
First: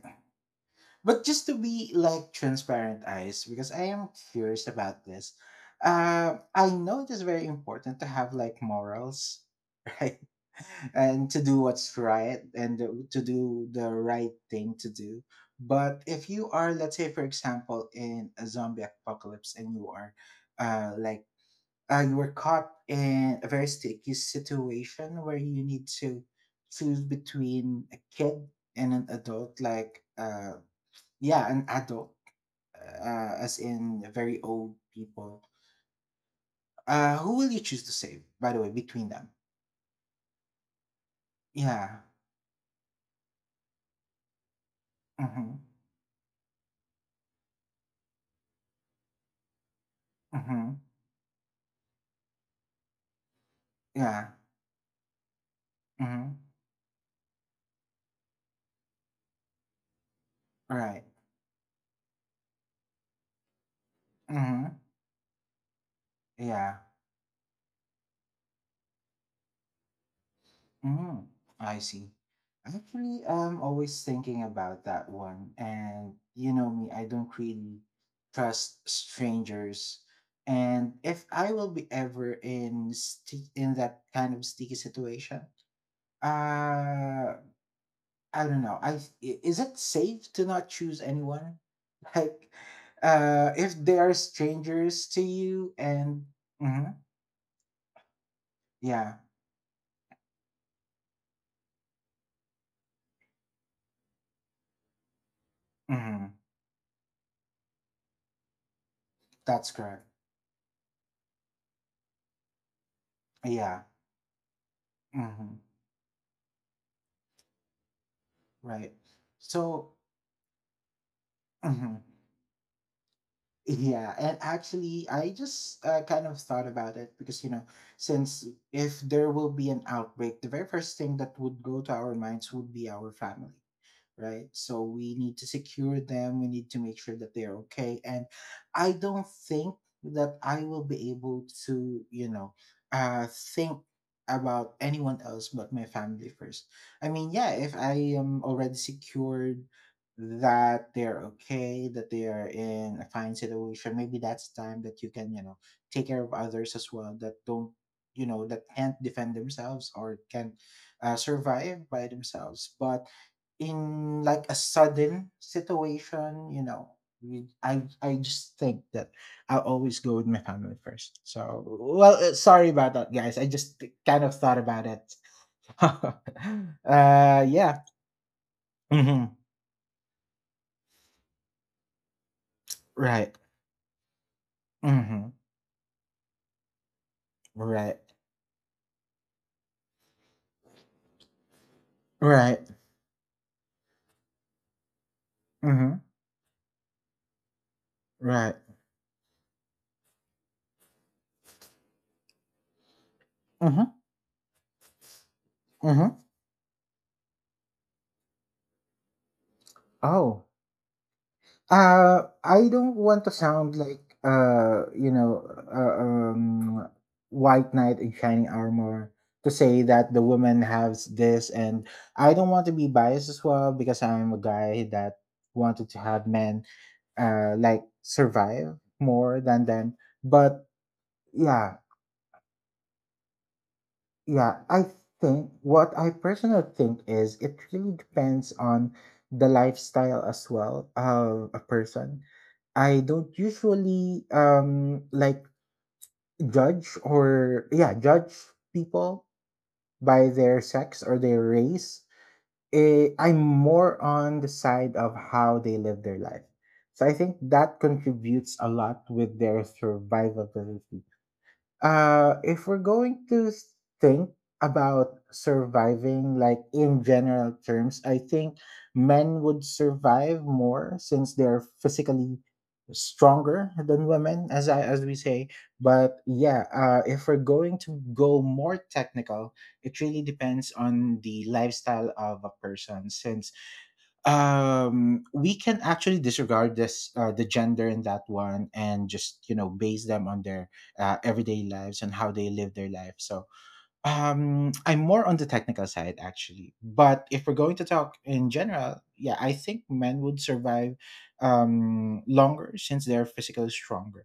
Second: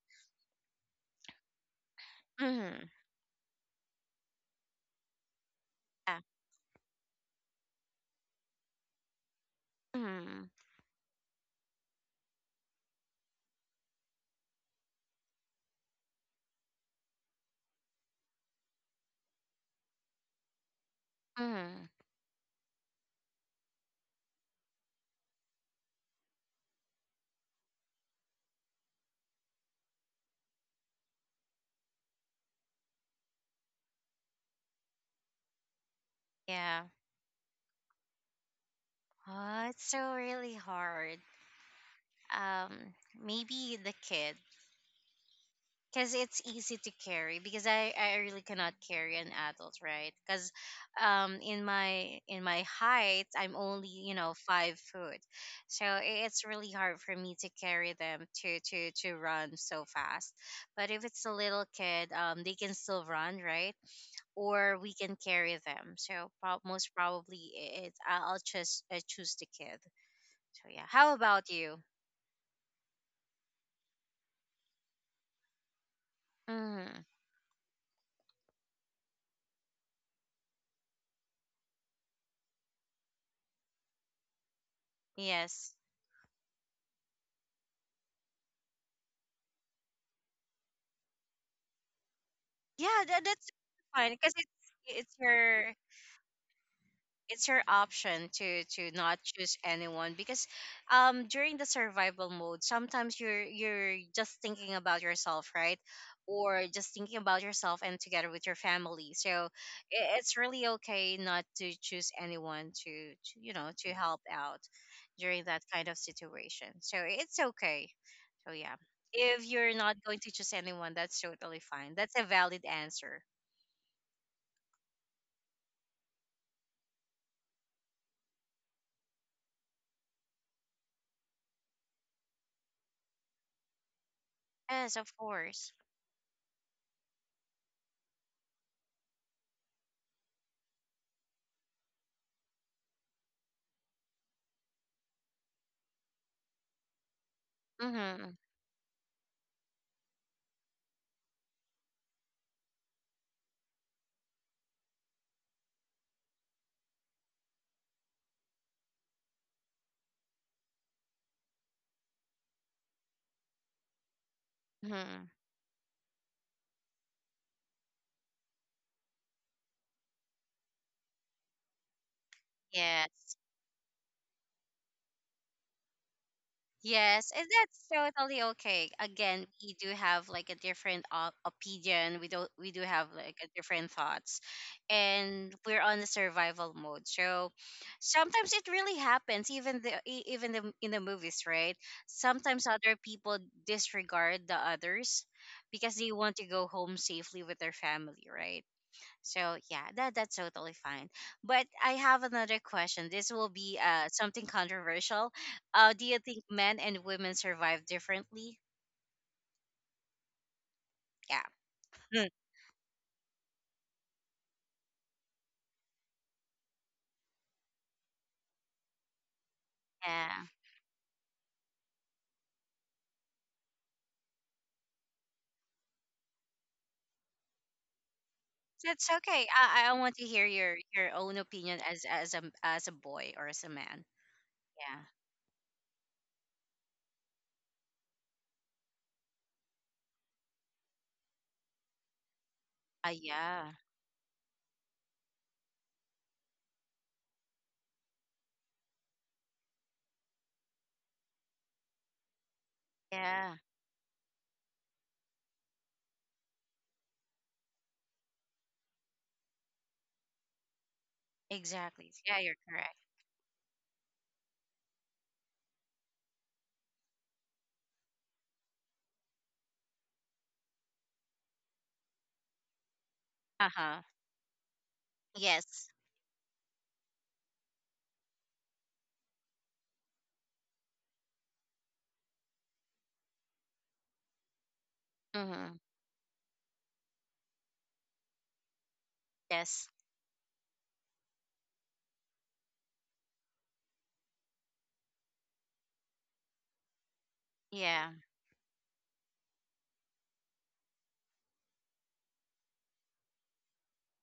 Speaker 2: But just to be like
Speaker 1: Mm-hmm.
Speaker 2: transparent, eyes, because I am curious about this.
Speaker 1: Yeah.
Speaker 2: I know it is very important to have like morals, right?
Speaker 1: Mm-hmm.
Speaker 2: And to do what's right and to do the right thing to do. But if you are, let's say, for example, in a zombie apocalypse and you are uh, like
Speaker 1: Mm-hmm.
Speaker 2: you were caught in a very sticky situation where you need to choose between a kid and an adult, like yeah, an adult, as in very old people.
Speaker 1: Yeah.
Speaker 2: Who will you choose to save, by the way, between them?
Speaker 1: Oh, it's so really hard.
Speaker 2: Yeah.
Speaker 1: um Maybe the kid,
Speaker 2: Mm-hmm.
Speaker 1: because it's easy to carry, because I really cannot carry an adult, right? Because
Speaker 2: Mm-hmm.
Speaker 1: in my height, I'm only, you
Speaker 2: Yeah.
Speaker 1: know, 5 foot. So
Speaker 2: Mm-hmm.
Speaker 1: it's really hard for me to carry them to to run so fast. But if
Speaker 2: Right.
Speaker 1: it's a little kid, they can still run, right?
Speaker 2: Mm-hmm.
Speaker 1: Or we can carry them. So
Speaker 2: Yeah.
Speaker 1: most probably, I- it I'll just choose the kid. So yeah, how
Speaker 2: Mm,
Speaker 1: about you?
Speaker 2: I see. Actually, I'm always thinking about that one. And you know me,
Speaker 1: Hmm.
Speaker 2: I don't really trust strangers. And if I will be ever in sti- in that kind of sticky situation,
Speaker 1: Yes.
Speaker 2: uh, I don't know. Is it safe to not choose anyone? Like,
Speaker 1: Yeah, that's
Speaker 2: if they
Speaker 1: fine,
Speaker 2: are
Speaker 1: because
Speaker 2: strangers
Speaker 1: it's
Speaker 2: to
Speaker 1: your,
Speaker 2: you, and Mhm.
Speaker 1: it's your option to
Speaker 2: Yeah.
Speaker 1: not choose anyone, because during the survival mode, sometimes you're just thinking about yourself, right?
Speaker 2: Hmm.
Speaker 1: Or just thinking about yourself and together with your family. So
Speaker 2: That's correct.
Speaker 1: it's really okay not to choose anyone to, you know,
Speaker 2: Yeah.
Speaker 1: to help out during
Speaker 2: Hmm.
Speaker 1: that kind of situation. So it's okay. So yeah,
Speaker 2: Right.
Speaker 1: if you're
Speaker 2: So,
Speaker 1: not going to choose anyone, that's totally fine.
Speaker 2: mhm.
Speaker 1: That's a valid answer.
Speaker 2: Yeah, and actually, I just kind of thought about it because, you know, since if there will be an outbreak, the very first thing that would go to our minds would be our family. Right? So
Speaker 1: Yes, of
Speaker 2: we need to
Speaker 1: course.
Speaker 2: secure them. We need to make sure that they're okay. And I don't think that I will be able to, you know, think about anyone else but my family first. I mean, yeah, if I
Speaker 1: Mhm.
Speaker 2: am already secured that they're okay, that they are in a fine situation, maybe that's time that you can, you know, take care of others as well that don't, you know, that can't defend themselves or can survive by themselves. But in like a sudden
Speaker 1: Mhm.
Speaker 2: situation, you know, I just think that I'll always go with my family first. So, well, sorry about that, guys.
Speaker 1: Yes.
Speaker 2: I just kind of thought about it.
Speaker 1: Yes, and
Speaker 2: Yeah.
Speaker 1: that's totally okay.
Speaker 2: Hmm.
Speaker 1: Again, we do have like a different opinion. We don't. We do have
Speaker 2: Right.
Speaker 1: like a different thoughts,
Speaker 2: Hmm.
Speaker 1: and we're on the survival mode. So
Speaker 2: Right.
Speaker 1: sometimes it really happens, even even the in the movies, right?
Speaker 2: Right.
Speaker 1: Sometimes other people disregard the others
Speaker 2: Hmm.
Speaker 1: because they want to go home safely with their family,
Speaker 2: Right.
Speaker 1: right? So yeah, that that's totally fine. But I have another question. This will be
Speaker 2: Hmm.
Speaker 1: something controversial. Do
Speaker 2: Hmm.
Speaker 1: you think men and women survive differently?
Speaker 2: Oh.
Speaker 1: Yeah. Hmm.
Speaker 2: I don't want to sound like you know, uh, um, white knight in shining armor, to say that the
Speaker 1: Yeah.
Speaker 2: woman has this, and I don't want to be biased as well because I'm a guy that wanted to have men like survive
Speaker 1: That's
Speaker 2: more
Speaker 1: okay.
Speaker 2: than
Speaker 1: I
Speaker 2: them.
Speaker 1: want to hear
Speaker 2: But
Speaker 1: your own opinion
Speaker 2: yeah,
Speaker 1: as a as a boy or as a man.
Speaker 2: yeah, I
Speaker 1: Yeah.
Speaker 2: think what I personally think is it really depends on the lifestyle as well of a person. I don't
Speaker 1: Yeah.
Speaker 2: usually like judge or yeah, judge people by their sex or their race. Eh, I'm
Speaker 1: Yeah.
Speaker 2: more on the side of how they live their life. So I think that contributes a lot with their survivability.
Speaker 1: Exactly. Yeah, you're
Speaker 2: If we're
Speaker 1: correct.
Speaker 2: going to s- think about surviving like in general terms, I think men would survive more, since they're physically stronger
Speaker 1: Uh huh.
Speaker 2: than women, as I as we say.
Speaker 1: Yes.
Speaker 2: But yeah, if we're going to go more technical, it really depends on the lifestyle of a person, since we can
Speaker 1: Mm-hmm.
Speaker 2: actually disregard this the gender in that one and just you know
Speaker 1: Yes.
Speaker 2: base them on their everyday lives and how they live their life. So I'm more on the technical side actually, but if we're going to
Speaker 1: Yeah.
Speaker 2: talk in general, yeah, I think men would survive longer since they're physically stronger,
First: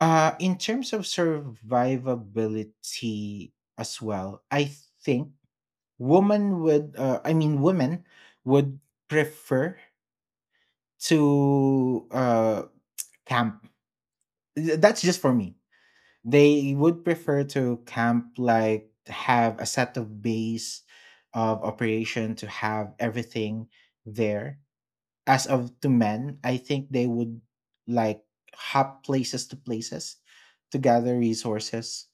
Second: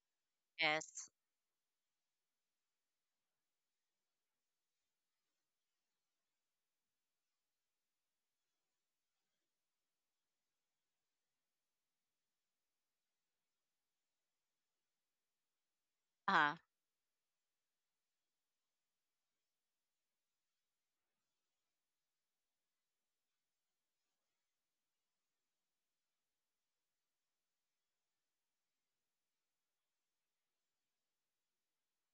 Speaker 2: in terms of
Speaker 1: Yes.
Speaker 2: survivability as well. I think women would I mean women would prefer to camp. That's just for me.
Speaker 1: Uh huh.
Speaker 2: They would prefer to camp, like have a set of base of operation to have everything there, as of to men, I think they would like hop places to places to gather resources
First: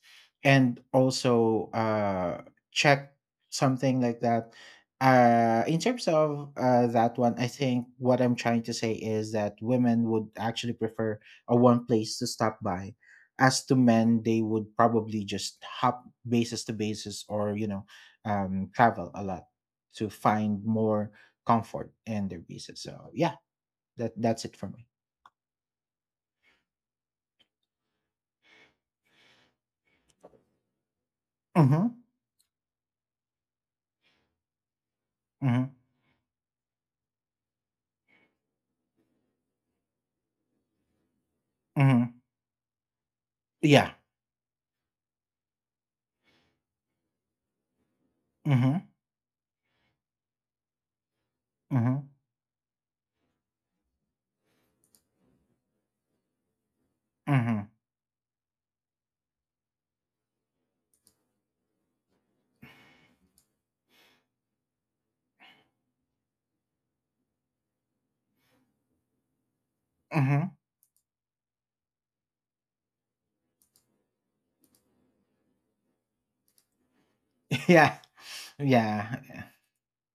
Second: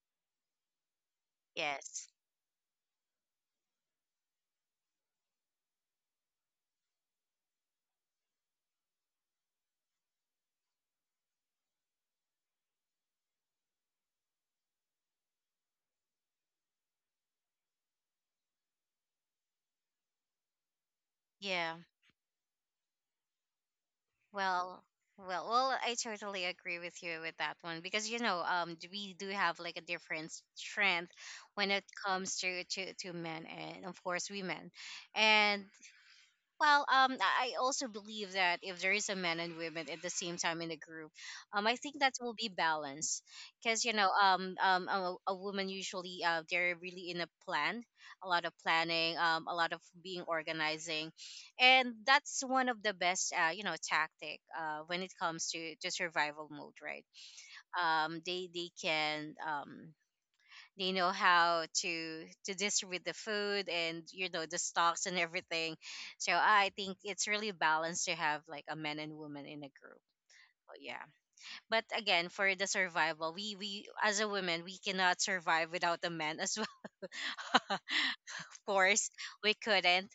Speaker 2: and also
Speaker 1: Yes.
Speaker 2: check something like that. In terms of that one, I think what I'm trying to say is that women would actually prefer a one place to stop by. As to men, they would probably just hop basis to basis or, you know, travel a lot to find more
Speaker 1: Yeah.
Speaker 2: comfort and their pieces. So yeah, that that's it for
Speaker 1: Well,
Speaker 2: me.
Speaker 1: well, I totally agree with you with that one, because you know, we do have like a different strength when it
Speaker 2: Mhm.
Speaker 1: comes to to men and of course women, and
Speaker 2: Mhm.
Speaker 1: well, I also believe that if there is a man and women at the same time in the group, I think that
Speaker 2: Mhm.
Speaker 1: will be balanced. Because you
Speaker 2: Yeah.
Speaker 1: know, a woman usually they're really in a plan, a lot of
Speaker 2: Mhm.
Speaker 1: planning, a lot of being organizing, and
Speaker 2: Mhm.
Speaker 1: that's one of the best, you know, tactic when it comes to survival mode, right?
Speaker 2: Mhm.
Speaker 1: They can they know how to distribute the food and you know the stocks and everything. So I think it's really balanced to have like a man and woman in a group.
Speaker 2: Mhm.
Speaker 1: But yeah, but again, for the survival, we as a woman, we cannot survive without a man as well
Speaker 2: Yeah.
Speaker 1: of
Speaker 2: Yeah.
Speaker 1: course, we couldn't.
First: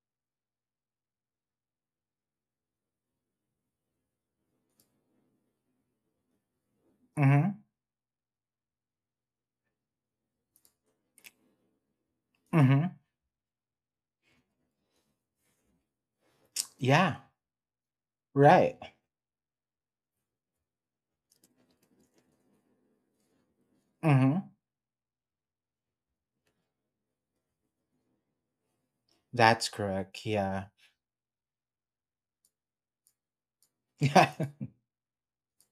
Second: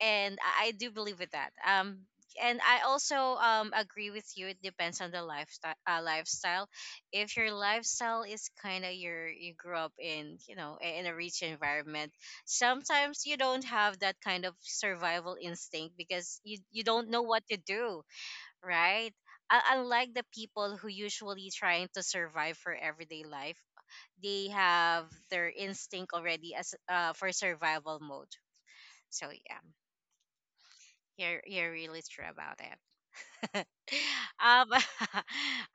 Speaker 1: And I do believe with that. And I also agree with you. It depends on the lifestyle. If your
Speaker 2: Mhm.
Speaker 1: lifestyle is kind of you grew up in, you know, in a rich environment,
Speaker 2: Mhm.
Speaker 1: sometimes you don't have that kind of survival instinct, because you don't
Speaker 2: Yeah.
Speaker 1: know what to do,
Speaker 2: Right.
Speaker 1: right? Unlike the people who usually trying to survive for everyday life, they
Speaker 2: Mhm.
Speaker 1: have their instinct already as for survival mode. So yeah.
Speaker 2: That's correct. Yeah.
Speaker 1: You're really true about it. Um,
Speaker 2: Yeah.
Speaker 1: I,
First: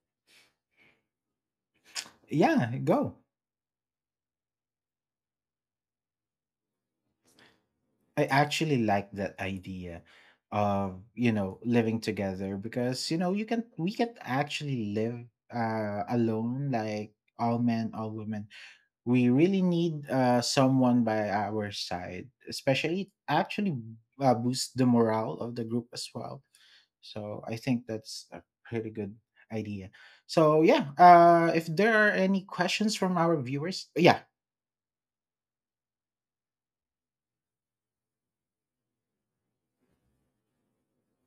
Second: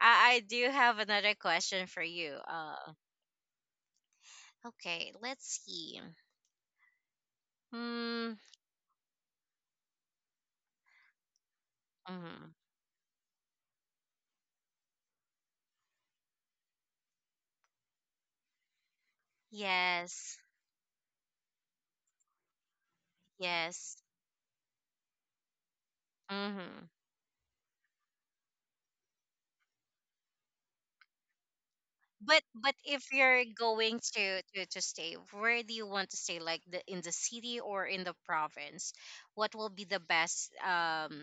Speaker 1: I do have another question for you.
Speaker 2: Yeah, go.
Speaker 1: Okay, let's see.
Speaker 2: I
Speaker 1: Hmm.
Speaker 2: actually like that idea of, you know, living
Speaker 1: Mhm.
Speaker 2: together because, you know, you can we can actually live alone, like all men, all women, we really need
Speaker 1: Yes.
Speaker 2: someone by our side, especially actually
Speaker 1: Yes.
Speaker 2: boost the morale of the group as well.
Speaker 1: hmm
Speaker 2: So I think that's a pretty good idea. So yeah, if there are any
Speaker 1: But
Speaker 2: questions
Speaker 1: if
Speaker 2: from our
Speaker 1: you're
Speaker 2: viewers,
Speaker 1: going
Speaker 2: yeah,
Speaker 1: to, to stay, where do you want to stay? Like the in the city or in the province? What will be the best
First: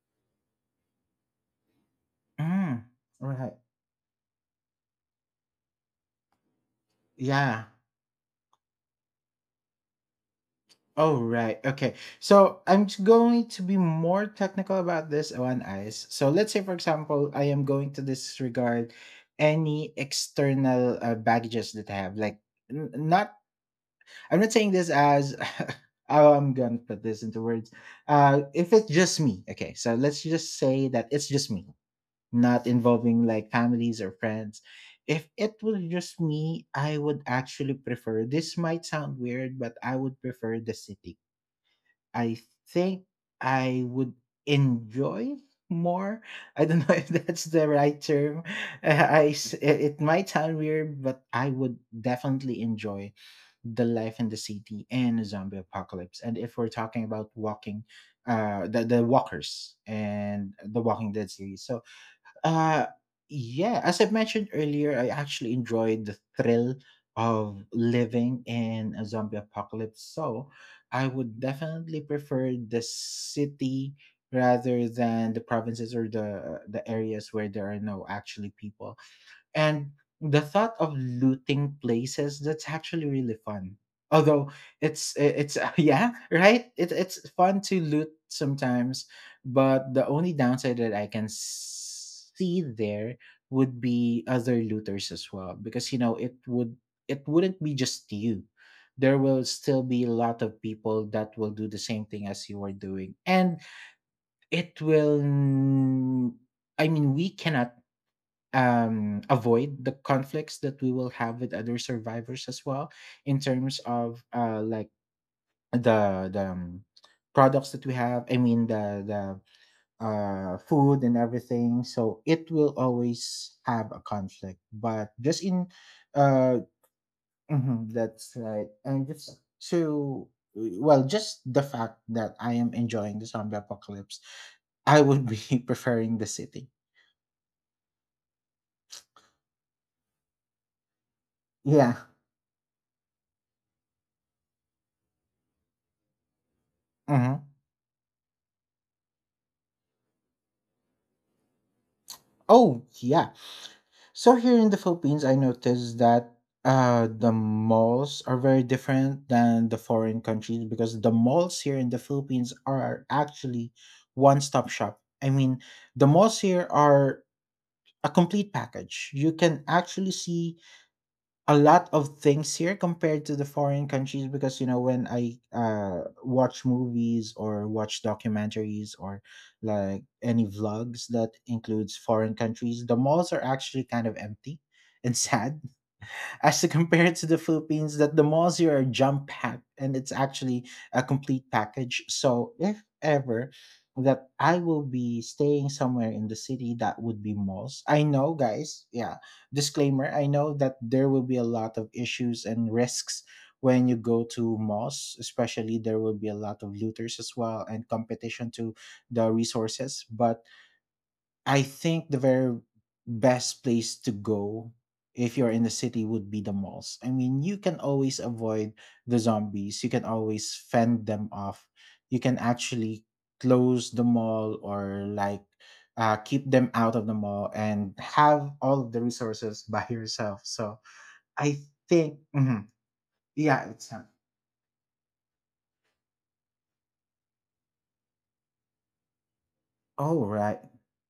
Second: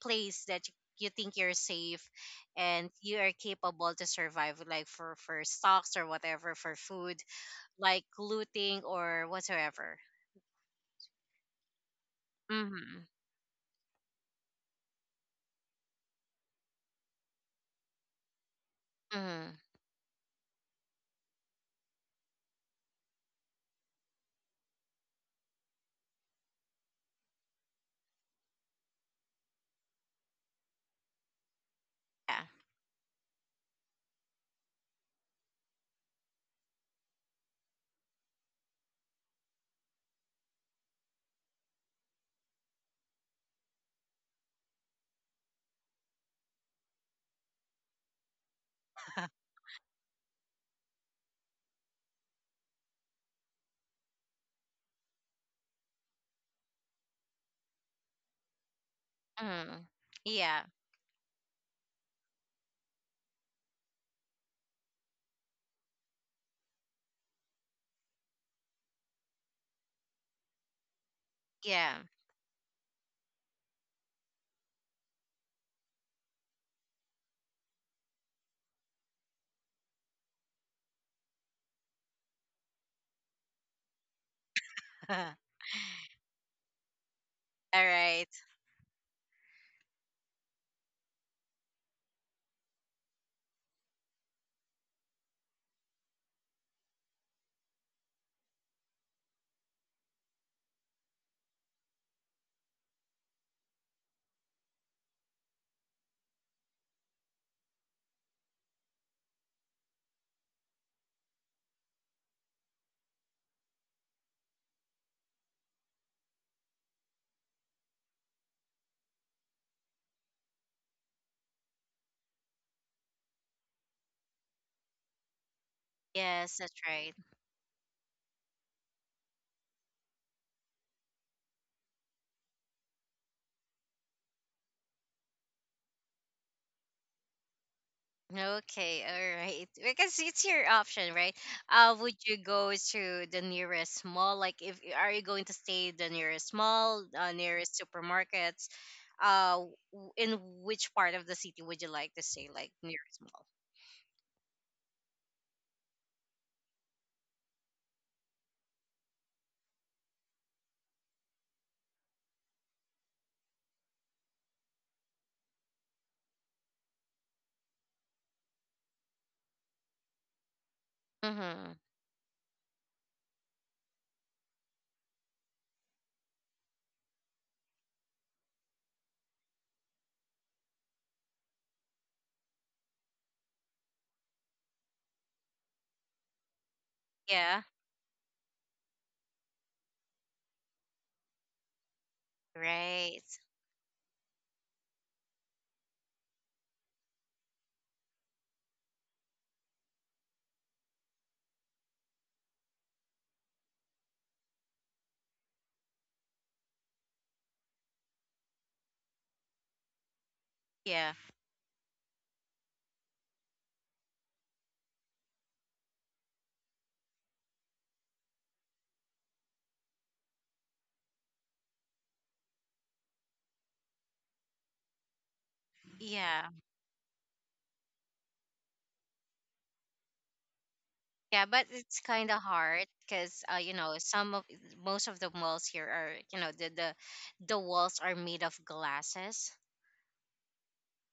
Speaker 1: place that you think you're safe
Speaker 2: mm,
Speaker 1: and you are
Speaker 2: right,
Speaker 1: capable to survive? Like for stocks or whatever for food,
Speaker 2: yeah.
Speaker 1: like looting or whatsoever.
Speaker 2: Oh right, okay. So I'm just
Speaker 1: Mm-hmm.
Speaker 2: going to be more technical about this one, eyes. So let's say, for example, I am going to disregard
Speaker 1: Mm-hmm.
Speaker 2: any external baggages that I have, like n- not I'm not saying this as I'm gonna put this into words. If it's just me, okay. So let's just say that it's just me,
Speaker 1: Yeah.
Speaker 2: not involving like families or friends. If it was just me, I would actually prefer. This might sound weird, but I would prefer the city. I think I would enjoy more. I don't know if that's the right term. It it might sound weird, but I would definitely enjoy the life in the city and a zombie apocalypse, and if we're talking about walking the walkers
Speaker 1: Mm.
Speaker 2: and
Speaker 1: Yeah.
Speaker 2: The Walking Dead series. So uh yeah, as I mentioned earlier, I actually enjoyed the thrill of living in a zombie apocalypse, so I would definitely
Speaker 1: Yeah.
Speaker 2: prefer the city rather than the provinces or the areas where there are no actually people, and the thought of looting places, that's actually really fun. Although
Speaker 1: All
Speaker 2: it's yeah, right? It's fun to loot
Speaker 1: right.
Speaker 2: sometimes, but the only downside that I can see there would be other looters as well, because you know it would it wouldn't be just you. There will still be a lot of people that will do the same thing as you are doing, and it will n- I mean we cannot avoid the conflicts that we will have with other survivors as well, in terms of like the products that we have. I mean the food and everything, so it will always have a conflict, but just in
Speaker 1: Yes,
Speaker 2: uh
Speaker 1: that's right.
Speaker 2: mhm, that's right. And just to, well, just the fact that I am enjoying the zombie apocalypse, I would be preferring the city.
Speaker 1: Okay, all right. Because it's your option, right?
Speaker 2: Yeah.
Speaker 1: Would you go to the nearest mall? Like, if are you going to stay the nearest mall,
Speaker 2: Hmm.
Speaker 1: nearest supermarkets? Uh, in which part of the city would you like to stay? Like
Speaker 2: Oh
Speaker 1: nearest
Speaker 2: yeah.
Speaker 1: mall?
Speaker 2: So here in the Philippines, I noticed that the malls are very different than the foreign countries, because the malls here in the Philippines are actually one-stop shop. I mean, the malls here are a complete package. You can actually see a
Speaker 1: Mm-hmm.
Speaker 2: lot of things here compared to the foreign countries, because you know when I watch movies or watch documentaries or like any vlogs that includes foreign countries, the malls are actually kind of empty and sad, as compared to the
Speaker 1: Yeah.
Speaker 2: Philippines, that the malls here are jump packed, and it's actually a complete package. So if
Speaker 1: Right.
Speaker 2: ever that I will be staying somewhere in the city, that would be malls. I know guys, yeah, disclaimer, I know that there will be a lot of issues and risks when you go to malls, especially there will be a lot of looters as well and competition to the resources, but
Speaker 1: Yeah.
Speaker 2: I think the very best place to go if you're in the city would be the malls. I mean, you can always avoid the zombies. You can always fend them off. You can actually close the mall or like
Speaker 1: Yeah.
Speaker 2: keep them out of the mall and have all of the resources by yourself. So
Speaker 1: Yeah.
Speaker 2: I
Speaker 1: But it's
Speaker 2: think,
Speaker 1: kind of
Speaker 2: mhm.
Speaker 1: hard because,
Speaker 2: Yeah,
Speaker 1: you know,
Speaker 2: it's not.
Speaker 1: some of most of the malls here are, you know, the walls are made of glasses.
Speaker 2: Oh, right.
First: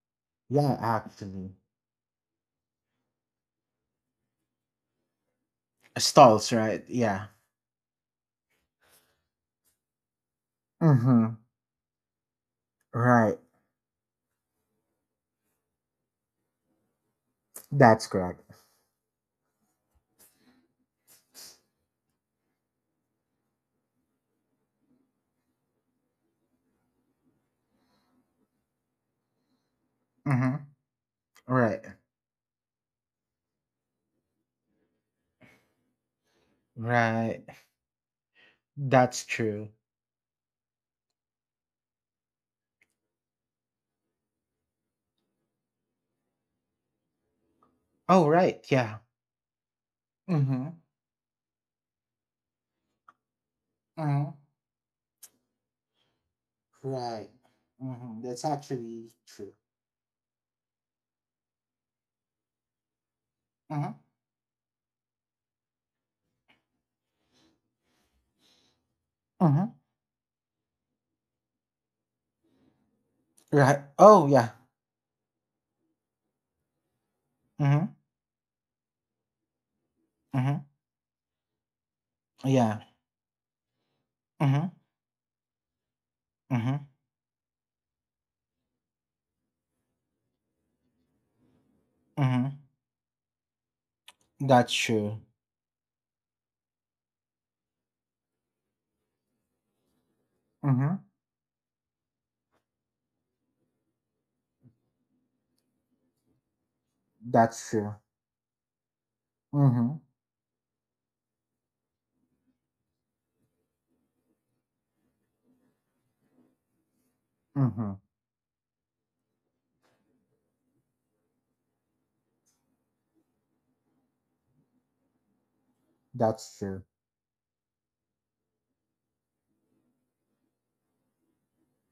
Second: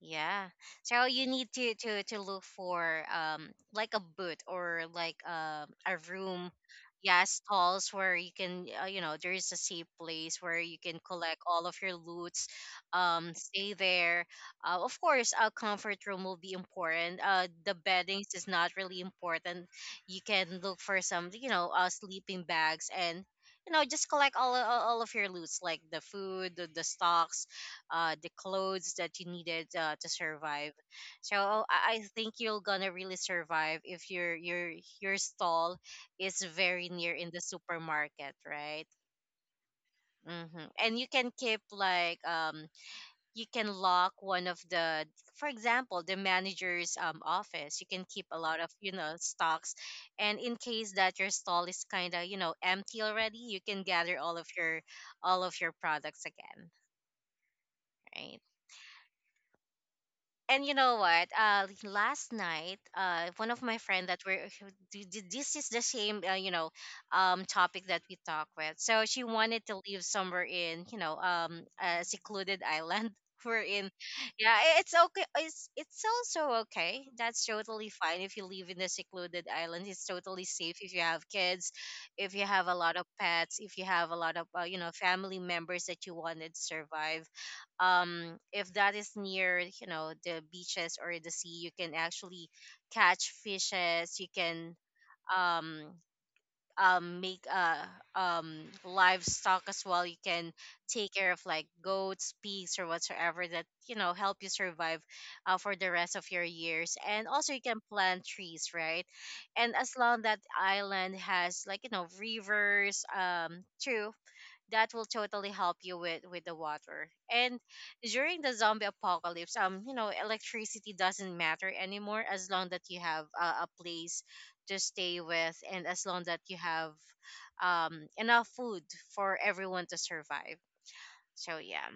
Speaker 1: Yeah.
Speaker 2: Yeah,
Speaker 1: So you need
Speaker 2: actually.
Speaker 1: to to look for like a booth or like a room,
Speaker 2: Stalls, right?
Speaker 1: yeah,
Speaker 2: Yeah.
Speaker 1: stalls, where you can, you know, there is a safe place where you can
Speaker 2: Mm-hmm.
Speaker 1: collect all of your loots,
Speaker 2: Right.
Speaker 1: stay there. Of course, a comfort room will be important. The
Speaker 2: That's
Speaker 1: beddings
Speaker 2: correct.
Speaker 1: is not really important. You can look for some, you know, uh, sleeping bags and. You know, just collect all of your loots, like the food, the stocks, the clothes that you needed to
Speaker 2: Mm-hmm.
Speaker 1: survive. So
Speaker 2: Right.
Speaker 1: I think you're gonna really survive if your stall is very near in the
Speaker 2: Right.
Speaker 1: supermarket, right?
Speaker 2: That's true.
Speaker 1: Mm-hmm. And you can keep like you can lock one of the, for example, the manager's office. You can keep
Speaker 2: Oh,
Speaker 1: a lot
Speaker 2: right.
Speaker 1: of, you
Speaker 2: Yeah.
Speaker 1: know, stocks, and in
Speaker 2: Mm-hmm.
Speaker 1: case that your stall is kind of, you know, empty already, you can gather
Speaker 2: Mm-hmm.
Speaker 1: all of your products again.
Speaker 2: Right. Hmm.
Speaker 1: Right?
Speaker 2: That's actually true.
Speaker 1: And you know what? Last night, one of my
Speaker 2: Mm-hmm.
Speaker 1: friend that were this is the same, you know, topic that we talk with. So she wanted
Speaker 2: Mm-hmm.
Speaker 1: to live somewhere in, you know, a secluded island. We're
Speaker 2: Right.
Speaker 1: in,
Speaker 2: Oh, yeah.
Speaker 1: yeah, it's okay. It's also okay. That's
Speaker 2: Mm-hmm.
Speaker 1: totally fine if you live in a secluded island. It's totally
Speaker 2: Mm-hmm.
Speaker 1: safe if you have kids, if you have a
Speaker 2: Yeah.
Speaker 1: lot of pets, if you have a lot of,
Speaker 2: Mm-hmm.
Speaker 1: you know, family members that you wanted to
Speaker 2: Mm-hmm.
Speaker 1: survive. If that is near, you know, the beaches or the sea, you can actually
Speaker 2: Mm-hmm.
Speaker 1: catch fishes, you
Speaker 2: That's
Speaker 1: can
Speaker 2: true.
Speaker 1: um make livestock as well, you can
Speaker 2: Mm-hmm.
Speaker 1: take care of like goats, pigs or whatsoever that you know help you survive for the rest of your years. And also you
Speaker 2: That's
Speaker 1: can
Speaker 2: true.
Speaker 1: plant trees, right? And as
Speaker 2: Mm-hmm.
Speaker 1: long that island has like, you know, rivers, true, that will totally help you with the water. And
Speaker 2: Mm-hmm.
Speaker 1: during the zombie apocalypse, you know electricity doesn't matter anymore, as long that you have, a place to stay with, and as long that you
Speaker 2: That's true.
Speaker 1: have enough food for everyone to survive. So yeah,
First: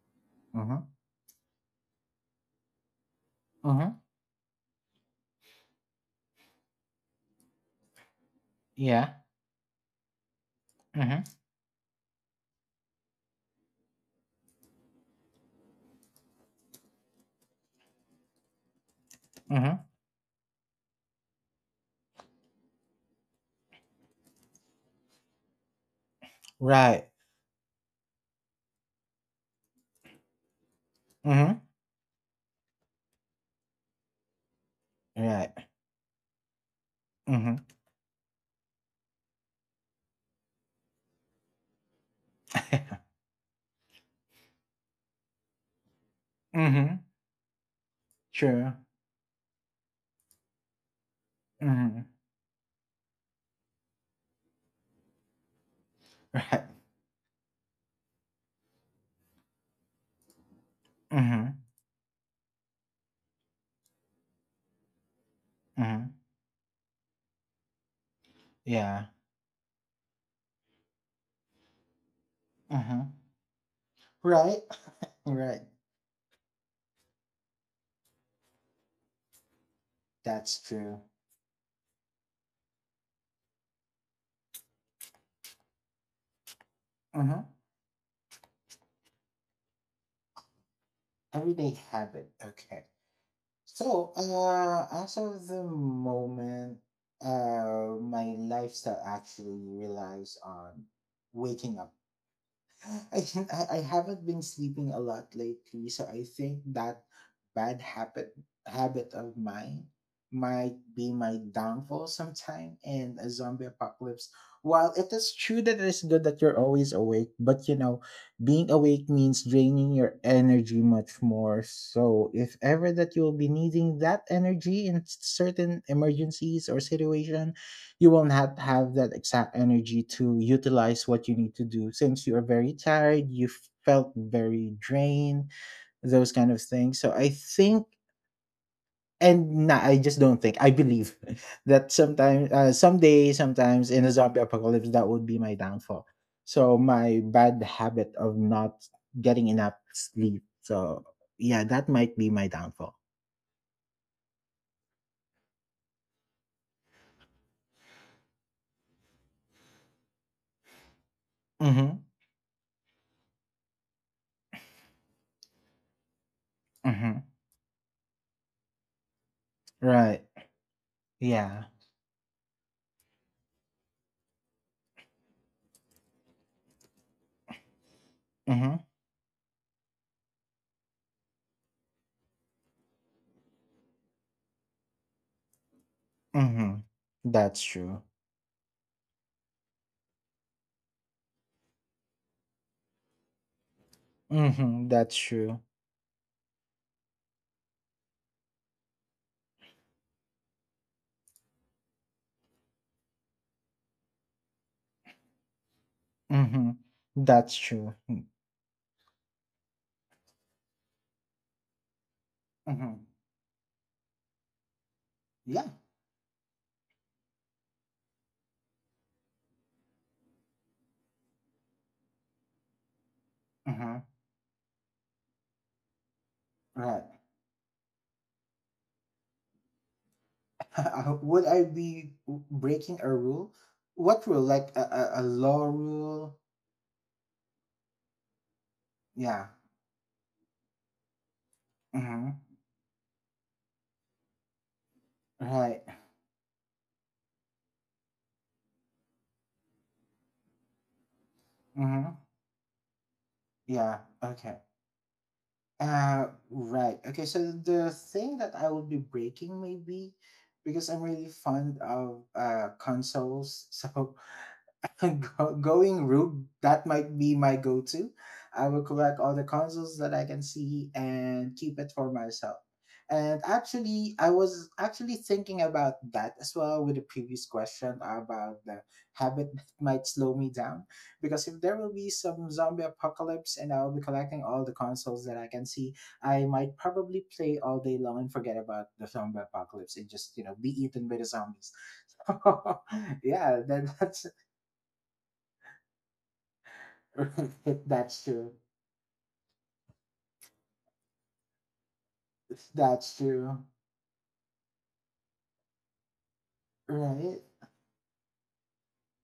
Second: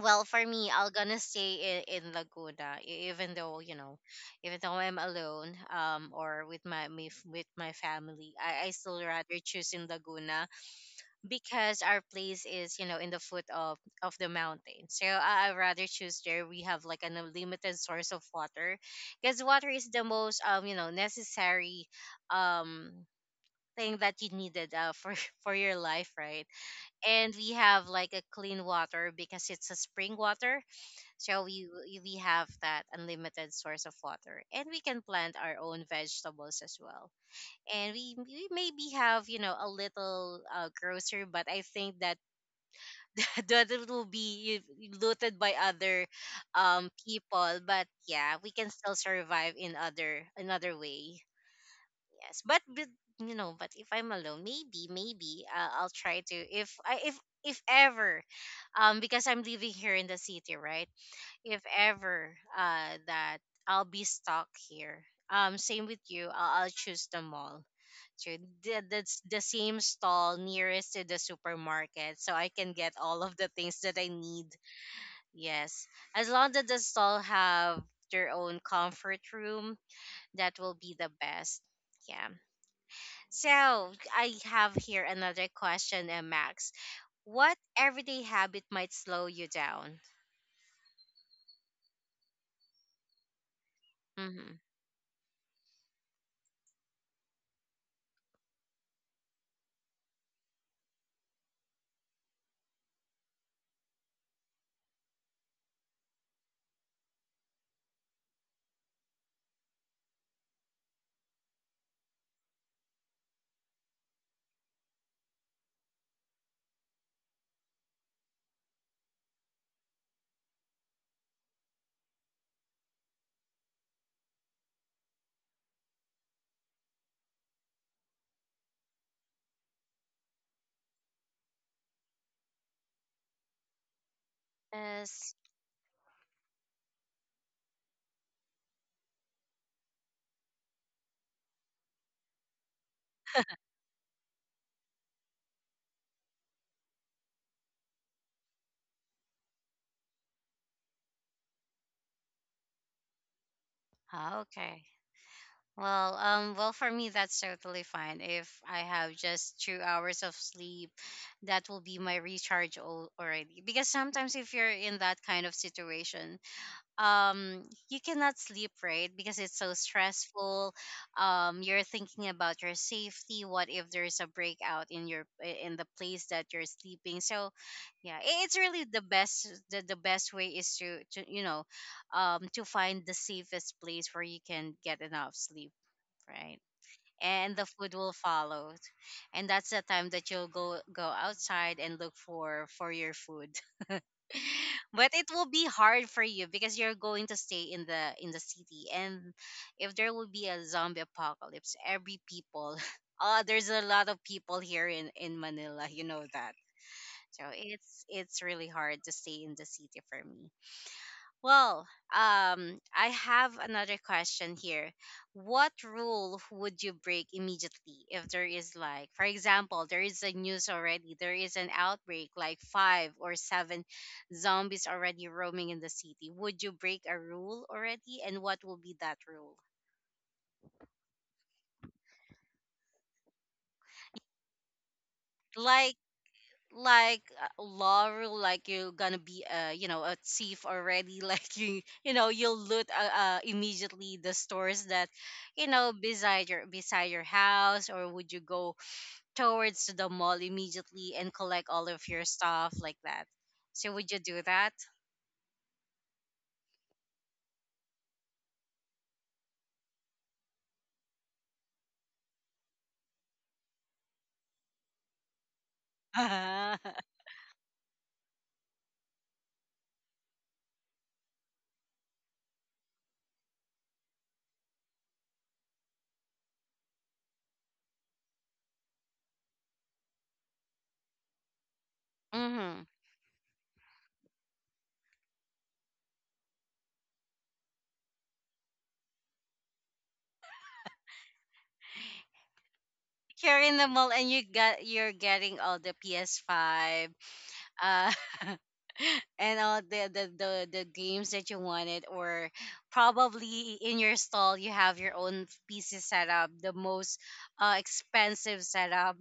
Speaker 1: well, for me,
Speaker 2: Mm-hmm.
Speaker 1: I'll gonna stay in laguna, even though you know,
Speaker 2: Mm-hmm.
Speaker 1: even though I'm alone, or with my with my family, I still
Speaker 2: Yeah.
Speaker 1: rather choose in laguna,
Speaker 2: Mm-hmm.
Speaker 1: because our place is, you know, in the foot of the mountain. So I rather choose there. We have like an unlimited source of water, because water
Speaker 2: Mm-hmm.
Speaker 1: is the most, um, you know, necessary, um, thing that you needed, for for your life, right?
Speaker 2: Right.
Speaker 1: And we have like a clean water, because it's a spring water. So
Speaker 2: Mm-hmm.
Speaker 1: we have that unlimited source of water, and we can plant
Speaker 2: Right.
Speaker 1: our own vegetables as well.
Speaker 2: Mm-hmm.
Speaker 1: And we maybe have, you know, a little, grocer, but I think that that it will be looted by other
Speaker 2: Mm-hmm.
Speaker 1: people. But yeah, we can
Speaker 2: True.
Speaker 1: still survive in other another way.
Speaker 2: Mm-hmm.
Speaker 1: Yes, but, you know, but if I'm alone, maybe I'll try to,
Speaker 2: Right.
Speaker 1: if If ever, because I'm living here in the city, right?
Speaker 2: Mm-hmm.
Speaker 1: If ever that I'll be stuck here. Same with
Speaker 2: Mm-hmm.
Speaker 1: you, I'll choose the mall. True.
Speaker 2: Yeah.
Speaker 1: That's the same stall nearest to the supermarket, so I can get
Speaker 2: Mhm.
Speaker 1: all of the things that I need.
Speaker 2: Right? Right.
Speaker 1: Yes, as long as the stall have their own comfort room, that
Speaker 2: That's
Speaker 1: will be
Speaker 2: true.
Speaker 1: the best. Yeah. So I have here another question, Max.
Speaker 2: Mm-hmm.
Speaker 1: What everyday habit might slow you down?
Speaker 2: Everyday habit. Okay. So,
Speaker 1: Mm-hmm.
Speaker 2: as of the moment, my lifestyle actually relies on waking up. I haven't been sleeping a lot lately, so I think that bad habit of mine might be my downfall sometime in a zombie apocalypse. While it is true that it is good that you're always awake, but you know, being awake means draining your energy much more. So if ever that you'll be needing that energy in certain emergencies or situations, you won't have that exact energy to utilize what you need to do since you are very tired, you felt very
Speaker 1: Yes.
Speaker 2: drained, those kind of things. So I think, and nah, I just don't think, I believe that sometimes, someday, sometimes in a zombie apocalypse, that would be my downfall. So my bad habit of not getting enough sleep, so yeah, that might be my downfall.
Speaker 1: Ah, okay. Well, well, for me, that's totally fine. If I have just 2 hours of sleep, that will be
Speaker 2: Mm-hmm.
Speaker 1: my recharge already. Because sometimes, if you're in that kind of situation,
Speaker 2: Mm-hmm.
Speaker 1: um, you cannot sleep, right? Because it's so
Speaker 2: Right.
Speaker 1: stressful.
Speaker 2: Yeah.
Speaker 1: You're thinking about your safety. What if there's a breakout in your in the place that you're sleeping? So, yeah, it's
Speaker 2: Mm-hmm.
Speaker 1: really the best. The best way is to to find the safest place where you can get enough sleep, right?
Speaker 2: Mm-hmm.
Speaker 1: And
Speaker 2: That's
Speaker 1: the food
Speaker 2: true.
Speaker 1: will follow. And that's the time that you'll go outside and look for your food.
Speaker 2: Mhm,
Speaker 1: But
Speaker 2: that's
Speaker 1: it will
Speaker 2: true.
Speaker 1: be hard for you because you're going to stay in the city. And if there will be a zombie apocalypse, every people, uh, there's a lot of people here in Manila, you know that.
Speaker 2: Mhm,
Speaker 1: So
Speaker 2: that's true.
Speaker 1: it's
Speaker 2: Mm,
Speaker 1: it's really hard to stay in the city for me. Well,
Speaker 2: mhm.
Speaker 1: I have another question here.
Speaker 2: Yeah,
Speaker 1: What rule would you break immediately if there is, like, for example, there is a news already, there is an outbreak, like five or seven
Speaker 2: mhm,
Speaker 1: zombies already roaming in the city. Would you break
Speaker 2: right.
Speaker 1: a rule already? And what will be that rule?
Speaker 2: Would I be breaking a rule? What rule? Like a, a law
Speaker 1: Like
Speaker 2: rule?
Speaker 1: like Laurel, like you're gonna be
Speaker 2: Yeah,
Speaker 1: uh, you know, a thief already. Like you know
Speaker 2: mhm,
Speaker 1: you'll loot uh, immediately the stores that you
Speaker 2: right.
Speaker 1: know beside your house, or would you go towards the mall immediately and collect all of
Speaker 2: Mhm.
Speaker 1: your stuff like that? So
Speaker 2: Yeah,
Speaker 1: would you do
Speaker 2: okay.
Speaker 1: that?
Speaker 2: Right. Okay, so the thing that I will be breaking, maybe because I'm really fond of consoles. So going rogue, that might be my go to. I will collect all the consoles that I can see and keep it for myself. And actually, I was actually thinking about that as well, with the previous question about the habit that might slow me down. Because if there will be some zombie
Speaker 1: Mm-hmm.
Speaker 2: apocalypse and I'll be collecting all the consoles that I can see, I might probably play all day long and forget about the zombie apocalypse and just, be eaten by the zombies. So, yeah,
Speaker 1: Here in the
Speaker 2: that,
Speaker 1: mall,
Speaker 2: that's
Speaker 1: and you got you're getting all the PS Five, uh,
Speaker 2: that's true.
Speaker 1: and all the, the games that you wanted, or
Speaker 2: That's true.
Speaker 1: probably in your stall you have your own pc setup, the most
Speaker 2: Right?
Speaker 1: expensive setup.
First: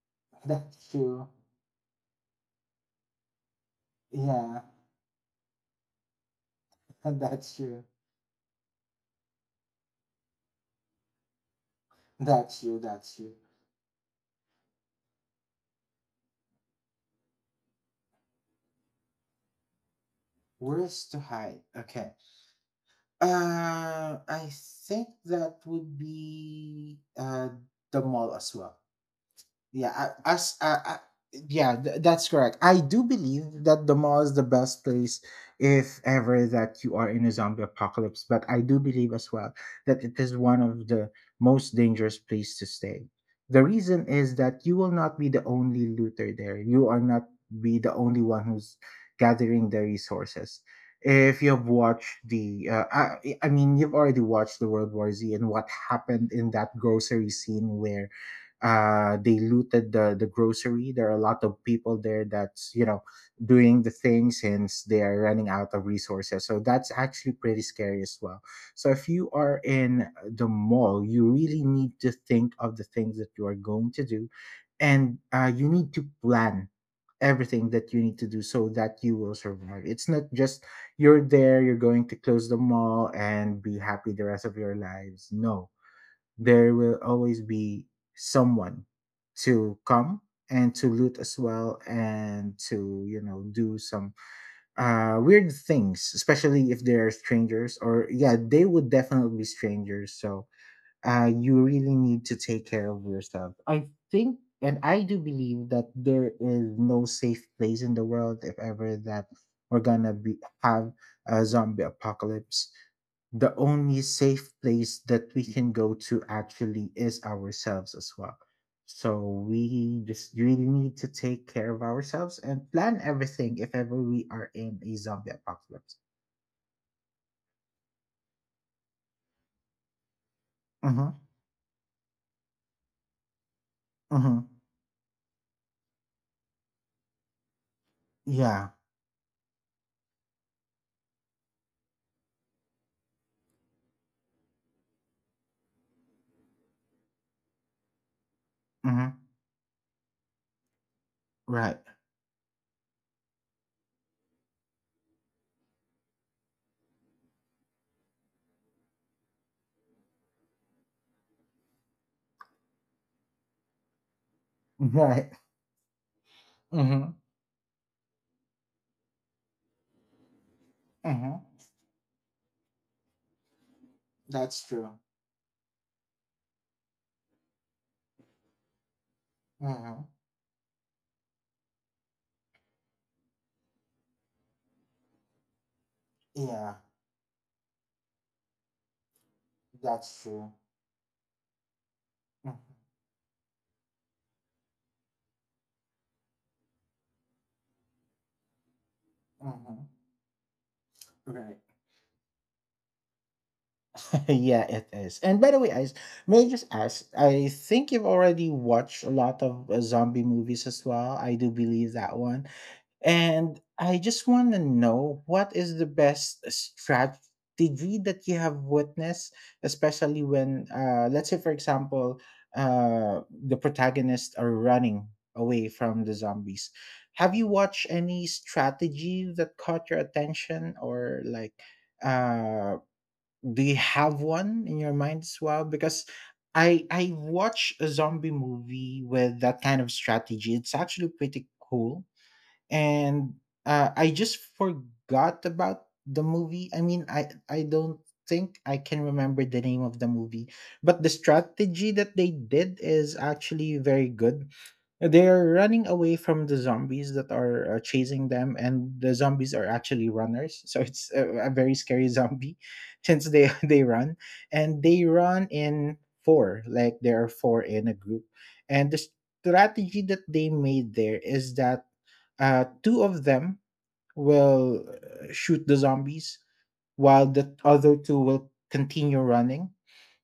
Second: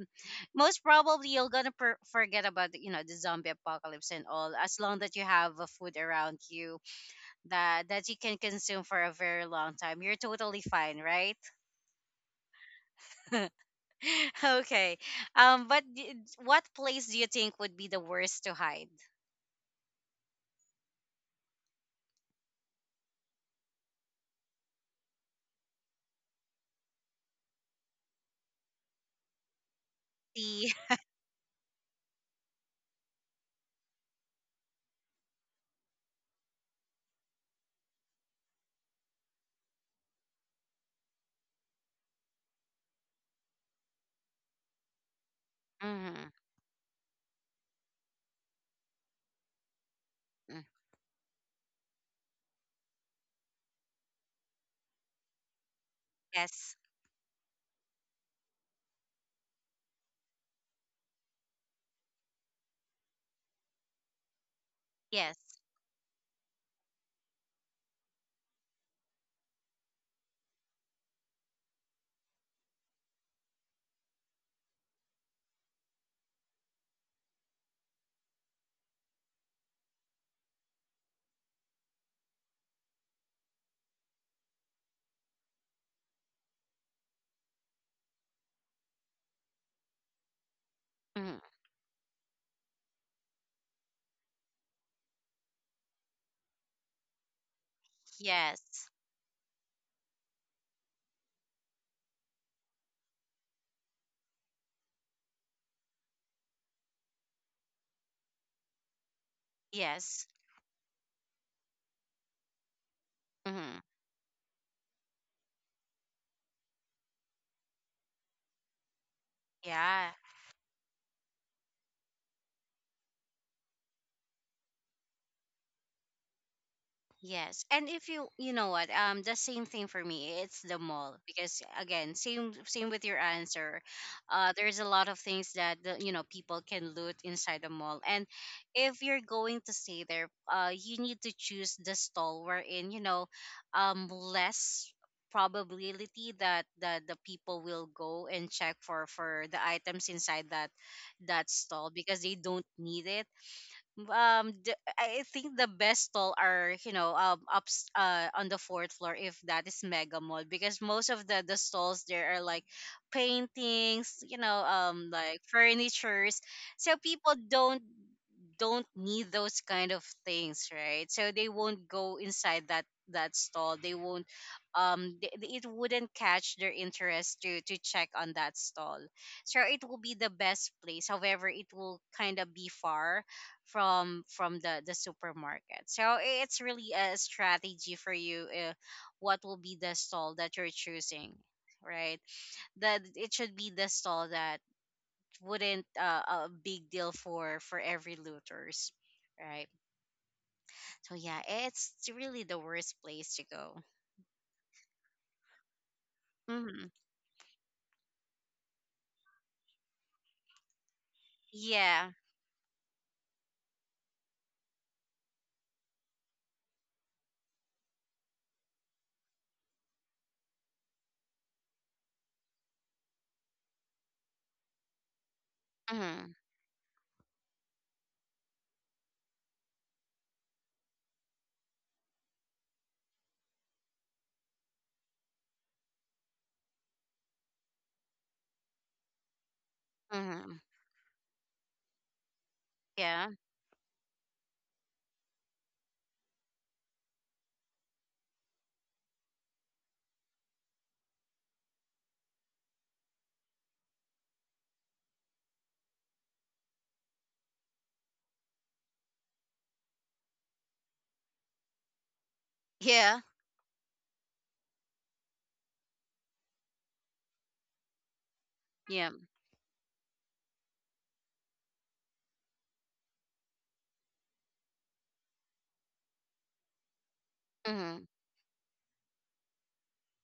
Speaker 1: Most
Speaker 2: That's true.
Speaker 1: probably you're gonna forget about, you know, the zombie apocalypse and all,
Speaker 2: Yeah,
Speaker 1: as long that you have a food around you
Speaker 2: that's true.
Speaker 1: that that you can consume for a very long time, you're totally fine, right?
Speaker 2: That's true. That's true.
Speaker 1: okay, um, what place do you think would be the worst to hide?
Speaker 2: Where's to hide? Okay. I think that would be the mall as well. Yeah, I- as
Speaker 1: The
Speaker 2: I, I, yeah, that's correct. I do believe that the mall is the best place if ever that you are in a zombie apocalypse, but I do believe as well that it is one of the most dangerous place to stay. The reason is that you will not be the only
Speaker 1: Mhm.
Speaker 2: looter there. You are not be the only one who's gathering the resources.
Speaker 1: Mm.
Speaker 2: If you've watched the, I mean, you've already watched the World War Z and what happened in that
Speaker 1: Yes,
Speaker 2: grocery scene where they looted the grocery, there are a lot of people there that's, you know, doing the thing since they are
Speaker 1: yes.
Speaker 2: running out of resources, so that's actually pretty scary as well. So if you are in the mall, you really need to think of the things that you are going to do, and you need to plan everything that you need to do so that you will survive. It's not just you're there, you're going to close the mall and be happy the rest of your lives. No, there will always be someone to come and to loot
Speaker 1: Mm.
Speaker 2: as well, and to, you know, do some weird things, especially if they're strangers. Or yeah, they
Speaker 1: Yes.
Speaker 2: would definitely be strangers. So uh, you really need to take care of yourself, I think. And I do believe that there is no safe place in the world if ever that we're gonna
Speaker 1: Yes.
Speaker 2: be have a zombie apocalypse. The
Speaker 1: Mm-hmm.
Speaker 2: only safe place that we can go to, actually, is ourselves as well. So we
Speaker 1: Yeah.
Speaker 2: just really need to take care of ourselves and plan everything if ever we are in a zombie apocalypse.
Speaker 1: Yes. And if you know what, the same thing for me, it's the mall
Speaker 2: Mm-hmm.
Speaker 1: because again, same with your answer.
Speaker 2: Mm-hmm.
Speaker 1: Uh, there's a lot of things that the, you know, people can loot inside the mall. And
Speaker 2: Yeah.
Speaker 1: if you're going to stay there, uh, you need to choose the stall wherein, you know, less probability that the people will go and check
Speaker 2: Mm-hmm.
Speaker 1: for the items inside that that
Speaker 2: Right.
Speaker 1: stall because they don't need it. Um, I think the best stall are, you know, um, ups, uh, on the fourth floor, if that is mega mall, because most of the stalls there are like paintings, you know, um,
Speaker 2: Right.
Speaker 1: like furnitures, so
Speaker 2: Mm-hmm.
Speaker 1: people don't need those kind of things, right? So
Speaker 2: Mm-hmm.
Speaker 1: they won't go inside that that stall, they won't,
Speaker 2: That's true.
Speaker 1: um, it wouldn't catch their interest to check on that stall. So it will
Speaker 2: Mm-hmm.
Speaker 1: be the best place, however it will kind of be far from the supermarket. So it's
Speaker 2: Yeah,
Speaker 1: really a strategy for you, what will be the
Speaker 2: that's
Speaker 1: stall
Speaker 2: true.
Speaker 1: that you're choosing, right?
Speaker 2: Mm-hmm.
Speaker 1: That it should be the stall that wouldn't, a big deal for every looters, right?
Speaker 2: Mm-hmm.
Speaker 1: So yeah,
Speaker 2: Right.
Speaker 1: it's really the worst place to go.
Speaker 2: Yeah, it is. And by the way, I, may I just
Speaker 1: Hmm,
Speaker 2: ask, I think you've already watched a lot of zombie movies as well. I do believe
Speaker 1: yeah.
Speaker 2: that one. And I just want to know what is the best strategy that you have witnessed, especially when, let's say, for example, uh, the protagonists are running away from the
Speaker 1: Hmm.
Speaker 2: zombies. Have you watched any strategy that caught your attention or like? Uh, do you have one in your mind as well? Because I watch a zombie movie with that kind of strategy.
Speaker 1: Hmm,
Speaker 2: It's actually pretty cool,
Speaker 1: yeah,
Speaker 2: and I just forgot about the movie. I mean, I don't think I can remember the name of the movie, but the strategy that they did is actually very good. They're running away from the zombies that are chasing them, and the zombies are actually runners. So it's a very scary zombie,
Speaker 1: yeah,
Speaker 2: since they they run, and they run in four, like there are four in a group, and the
Speaker 1: yeah.
Speaker 2: strategy that they made there is that two of them will shoot the zombies, while the other
Speaker 1: Hmm,
Speaker 2: two will continue running.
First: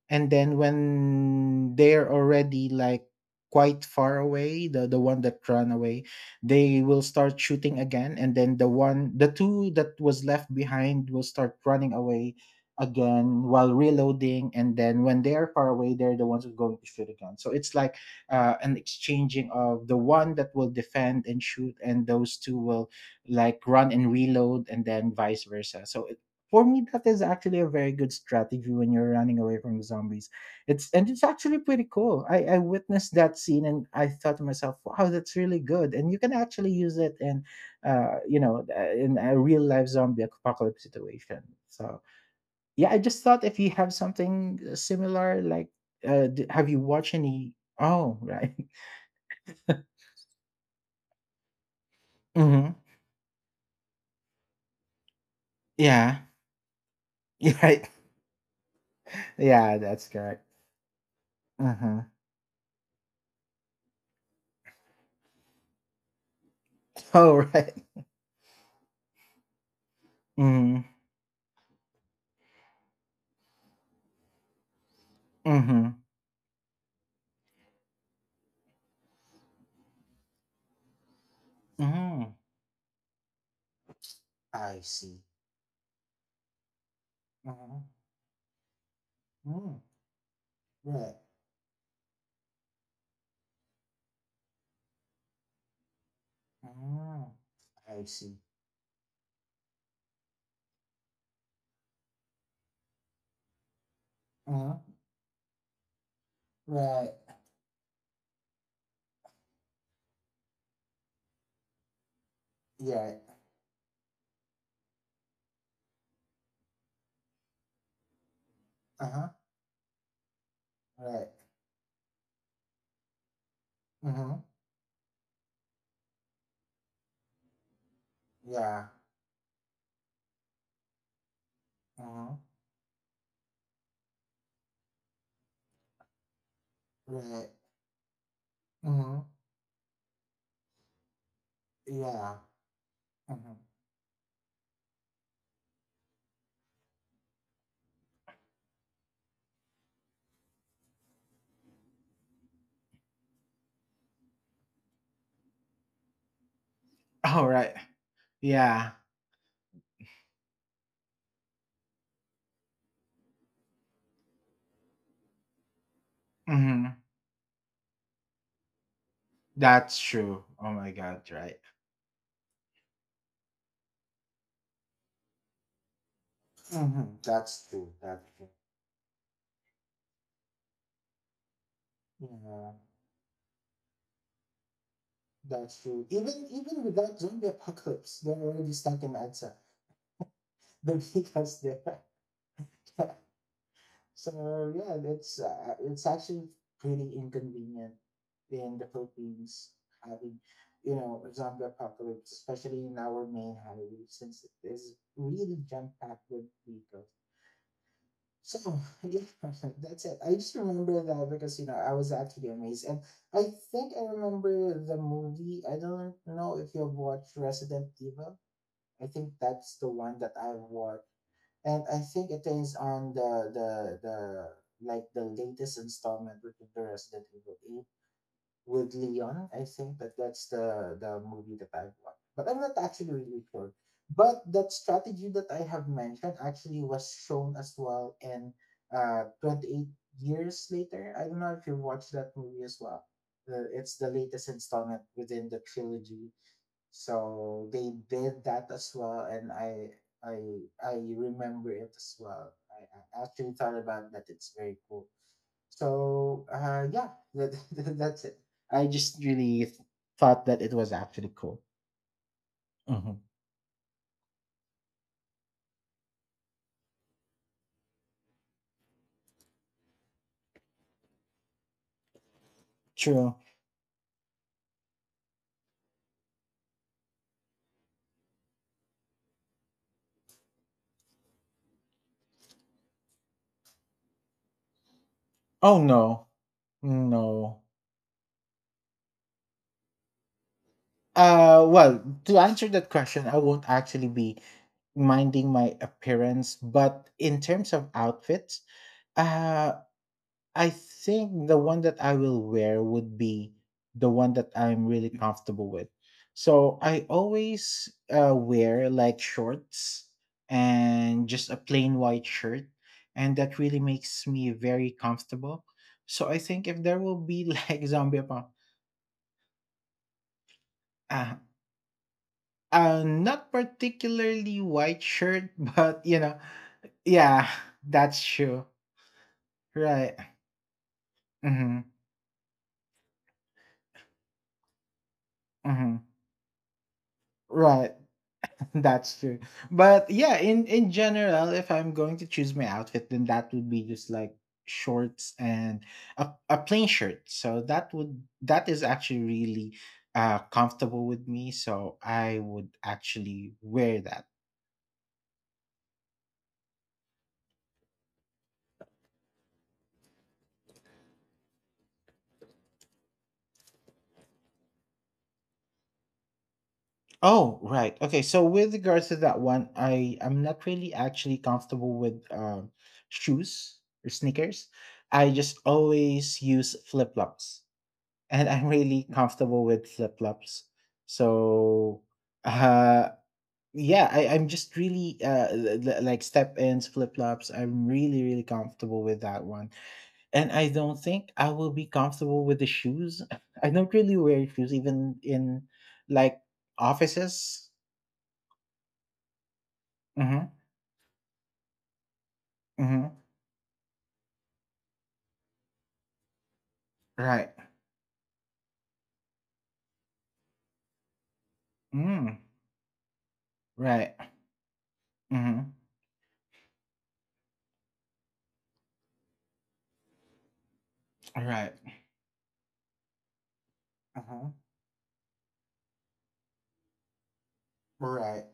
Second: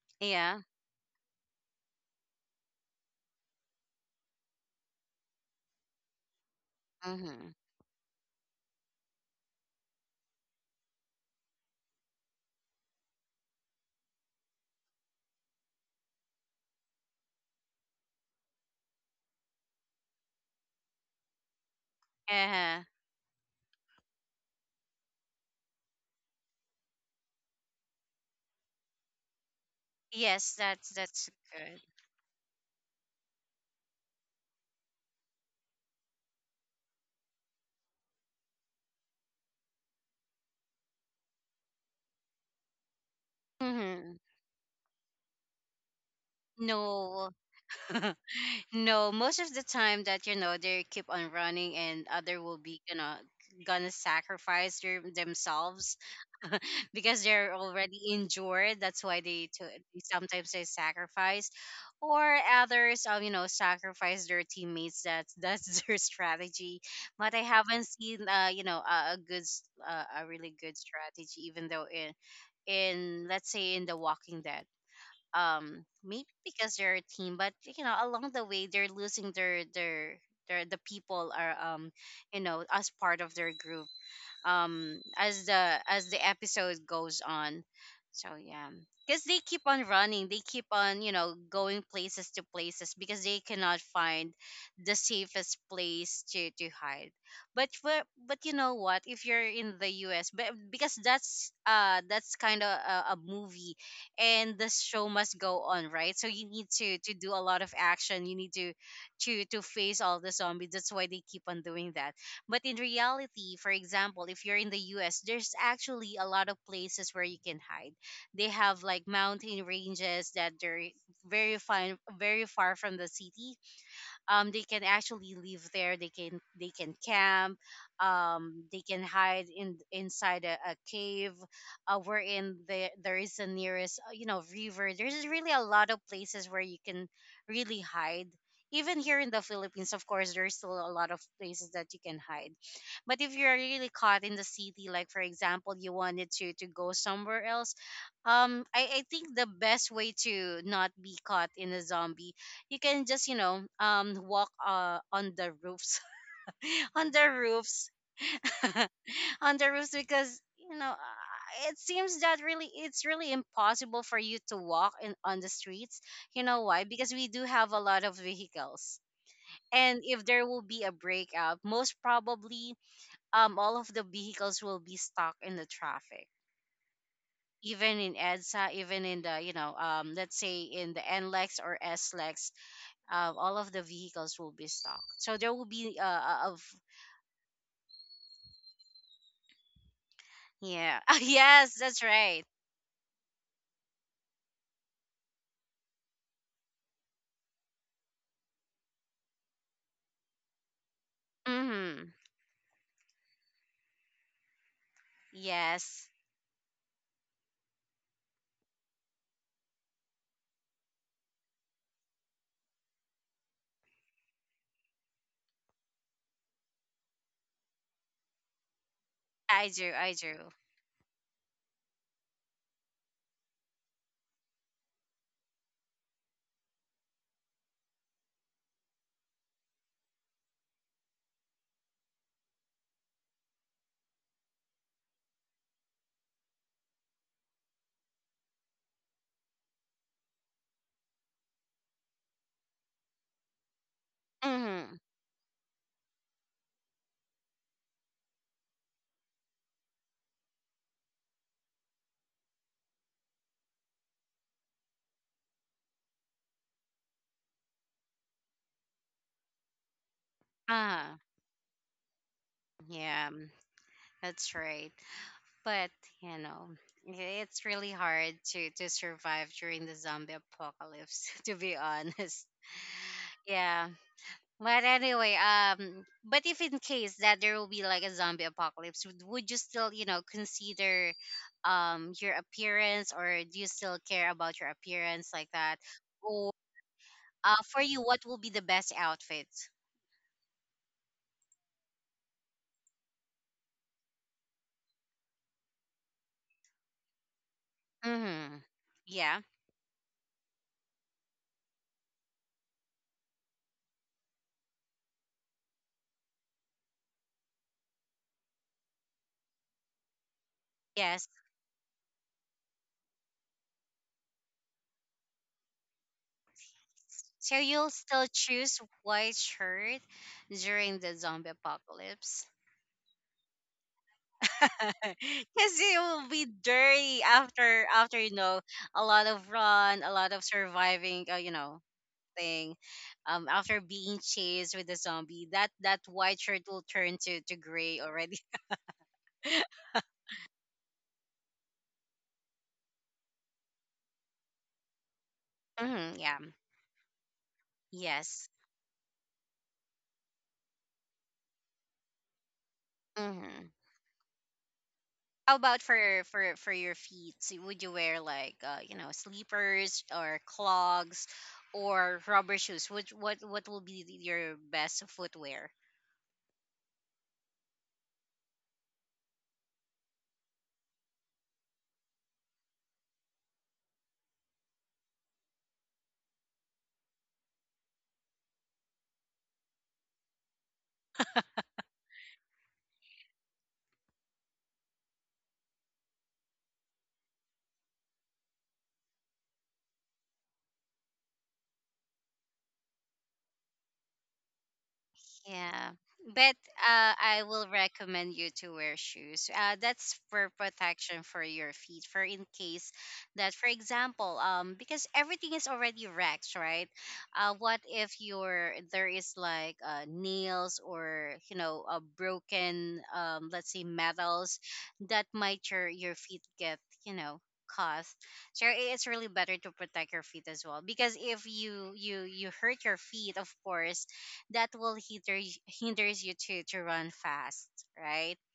Speaker 2: And then
Speaker 1: yeah.
Speaker 2: when they're already like quite far away, the one that ran away, they will start
Speaker 1: Hmm.
Speaker 2: shooting again. And then the two that was left behind will start running away again while reloading. And then when they're far away, they're the ones who are going to shoot again. So it's like an exchanging of the one that will defend and shoot, and those two
Speaker 1: Uh-huh.
Speaker 2: will like run and reload, and then vice versa. So it, for me, that is actually a very good strategy when you're running away from the zombies.
Speaker 1: Yes, that's
Speaker 2: It's, and it's
Speaker 1: that's
Speaker 2: actually
Speaker 1: good.
Speaker 2: pretty cool. I witnessed that scene and I thought to myself, wow, that's really good, and you can actually use it in uh, you know, in a real life zombie apocalypse situation. So yeah, I just thought if you have
Speaker 1: Hmm.
Speaker 2: something similar like have you watched
Speaker 1: No.
Speaker 2: any? Oh right.
Speaker 1: No, most of the time that, you know, they keep on running and other will
Speaker 2: Mm-hmm.
Speaker 1: be gonna gonna sacrifice themselves
Speaker 2: Yeah.
Speaker 1: because
Speaker 2: You're
Speaker 1: they're
Speaker 2: right.
Speaker 1: already injured. That's why they to,
Speaker 2: Yeah, that's correct.
Speaker 1: sometimes they sacrifice,
Speaker 2: Uh huh.
Speaker 1: or others, you know, sacrifice their teammates. That's their strategy.
Speaker 2: Oh
Speaker 1: But I
Speaker 2: right.
Speaker 1: haven't seen, you know, a good, a really good
Speaker 2: Mm-hmm.
Speaker 1: strategy. Even though in, let's say, in the Walking Dead, um, maybe because they're a team, but you know, along the way they're losing their, the people are, um,
Speaker 2: Mm-hmm.
Speaker 1: you know, as part of their group,
Speaker 2: I
Speaker 1: um,
Speaker 2: see.
Speaker 1: as the episode goes on.
Speaker 2: Uh-huh.
Speaker 1: So yeah, because they keep
Speaker 2: Mm.
Speaker 1: on running, they keep on, you
Speaker 2: Right.
Speaker 1: know, going places to places because they cannot find the safest place to hide.
Speaker 2: Uh-huh.
Speaker 1: But for,
Speaker 2: I see.
Speaker 1: but you know what, if you're in the us, but because that's uh, that's kind of a movie, and the
Speaker 2: Uh-huh.
Speaker 1: show must go on, right? So you need
Speaker 2: Right.
Speaker 1: to do a lot of action, you need to face all the zombies. That's why they keep on doing that. But in
Speaker 2: Yeah.
Speaker 1: reality, for example, if you're in the US, there's actually a lot of places where you can hide. They have like
Speaker 2: Uh-huh.
Speaker 1: mountain ranges that they're
Speaker 2: Right.
Speaker 1: very fine, very far from the city.
Speaker 2: Uh-huh.
Speaker 1: They can actually live there, they can camp, they
Speaker 2: Yeah.
Speaker 1: can hide in inside a cave,
Speaker 2: Uh-huh.
Speaker 1: wherein the, there is the nearest you know, river. There's really a lot of places where you can
Speaker 2: Right.
Speaker 1: really hide. Even here
Speaker 2: Uh-huh.
Speaker 1: in the philippines, of course, there's still a lot of places that you can
Speaker 2: Yeah.
Speaker 1: hide. But if you're
Speaker 2: Uh-huh.
Speaker 1: really caught in the city, like, for example, you wanted to go somewhere else, um, I think the best way to not be caught in a zombie, you can just, you know, um, walk on the roofs, on the
Speaker 2: All right.
Speaker 1: roofs,
Speaker 2: Yeah.
Speaker 1: on the roofs, because, you know, it seems that really it's really impossible for you to walk in on the streets. You know why?
Speaker 2: Mm-hmm.
Speaker 1: Because we do have a lot of vehicles.
Speaker 2: That's
Speaker 1: And if
Speaker 2: true.
Speaker 1: there will
Speaker 2: Oh
Speaker 1: be
Speaker 2: my
Speaker 1: a
Speaker 2: god. Right.
Speaker 1: breakout, most probably, um, all of the vehicles will be stuck in the traffic,
Speaker 2: Uh-huh. That's true.
Speaker 1: even in
Speaker 2: That's true.
Speaker 1: EDSA, even in the, you know, um, let's say, in the NLEX or SLEX,
Speaker 2: Yeah,
Speaker 1: all of the vehicles will be stocked. So there will
Speaker 2: that's
Speaker 1: be
Speaker 2: true.
Speaker 1: uh,
Speaker 2: Even
Speaker 1: of
Speaker 2: even without zombie apocalypse, they're already stuck in Edsa. The
Speaker 1: yeah.
Speaker 2: because
Speaker 1: yes,
Speaker 2: they're
Speaker 1: that's right.
Speaker 2: so yeah, it's actually pretty inconvenient in the Philippines having, you know, a zombie
Speaker 1: Mm-hmm.
Speaker 2: apocalypse, especially in our main highway, since it is really jam
Speaker 1: Yes,
Speaker 2: packed with vehicles. So yeah, that's it. I just remember that because, you know, I was actually amazed, and I think I remember the movie. I don't know if you've watched Resident Evil. I think
Speaker 1: I
Speaker 2: that's the
Speaker 1: do, I
Speaker 2: one that
Speaker 1: do.
Speaker 2: I've watched, and I think it is on the like the latest installment, with the Resident Evil Eight with Leon. I think that that's the movie that I've watched, but I'm not actually really sure. But that strategy that I have mentioned actually was shown as well in 28 years later. I don't know if you watched that movie as well. It's the latest
Speaker 1: Mm-hmm.
Speaker 2: installment within the trilogy, so they did that as well, and I remember it as well. I actually thought about that. It's very cool. So yeah, that, that's it. I just really thought that it was
Speaker 1: Uh,
Speaker 2: actually cool. Hmm.
Speaker 1: yeah, that's right. But you know, i- it's really hard to survive during the zombie apocalypse. To be honest,
Speaker 2: True.
Speaker 1: yeah. But anyway, but if in case that there will be like a zombie apocalypse, would you still, you know, consider um, your appearance, or do you still care about your appearance like that?
Speaker 2: Oh no,
Speaker 1: Or
Speaker 2: no.
Speaker 1: for you, what will be the best outfit?
Speaker 2: Well, to answer that question, I won't actually be minding my appearance, but in terms of
Speaker 1: Mm-hmm.
Speaker 2: outfits,
Speaker 1: Yeah.
Speaker 2: uh, I think the one that I will wear would be the one that I'm really comfortable with. So I always wear like shorts
Speaker 1: Yes.
Speaker 2: and just a plain white shirt, and that really makes me very comfortable. So I think if there will be
Speaker 1: So
Speaker 2: like
Speaker 1: you'll
Speaker 2: zombie
Speaker 1: still
Speaker 2: upon,
Speaker 1: choose white shirt during the
Speaker 2: uh,
Speaker 1: zombie apocalypse.
Speaker 2: not particularly white shirt,
Speaker 1: Because it
Speaker 2: but you
Speaker 1: will
Speaker 2: know,
Speaker 1: be dirty
Speaker 2: yeah,
Speaker 1: after after,
Speaker 2: that's
Speaker 1: you know,
Speaker 2: true.
Speaker 1: a lot of run, a
Speaker 2: Right.
Speaker 1: lot of surviving, you know,
Speaker 2: Mm-hmm.
Speaker 1: thing. After being chased with the zombie, that that
Speaker 2: Mm-hmm.
Speaker 1: white shirt will turn to
Speaker 2: Right.
Speaker 1: gray already.
Speaker 2: That's true. But yeah, in general, if I'm going to choose my outfit, then that would be just like shorts and
Speaker 1: hmm, yeah.
Speaker 2: a plain shirt. So that would,
Speaker 1: Yes.
Speaker 2: that is actually really comfortable with me. So I would actually
Speaker 1: Hmm.
Speaker 2: wear that.
Speaker 1: How about for your feet? So, would you wear like, you know, sleepers or clogs or rubber shoes? Which what will be your best footwear?
Speaker 2: Oh, right. Okay. So with regards to that one, I I'm not really actually comfortable with shoes or sneakers. I just always use flip-flops, and I'm really comfortable with flip flops. So, uh, yeah, I'm just really like step ins, flip flops. I'm really really comfortable with that one, and I don't think I will be comfortable with the shoes. I don't really wear shoes even in
Speaker 1: Yeah,
Speaker 2: like
Speaker 1: but I will
Speaker 2: offices.
Speaker 1: recommend you to wear shoes. That's for
Speaker 2: Mm-hmm.
Speaker 1: protection for your feet, for in case
Speaker 2: Mm-hmm.
Speaker 1: that, for example, because everything is already wrecked, right?
Speaker 2: Right.
Speaker 1: What if your there is like, nails or, you know, a
Speaker 2: Mm.
Speaker 1: broken, let's say,
Speaker 2: Right.
Speaker 1: metals that might
Speaker 2: Mm-hmm.
Speaker 1: your feet get, you know, caused. So it's really better to protect your feet as well, because if
Speaker 2: Right.
Speaker 1: you you hurt your feet, of course
Speaker 2: Uh-huh.
Speaker 1: that will hinders you to run fast, right?
Speaker 2: Right.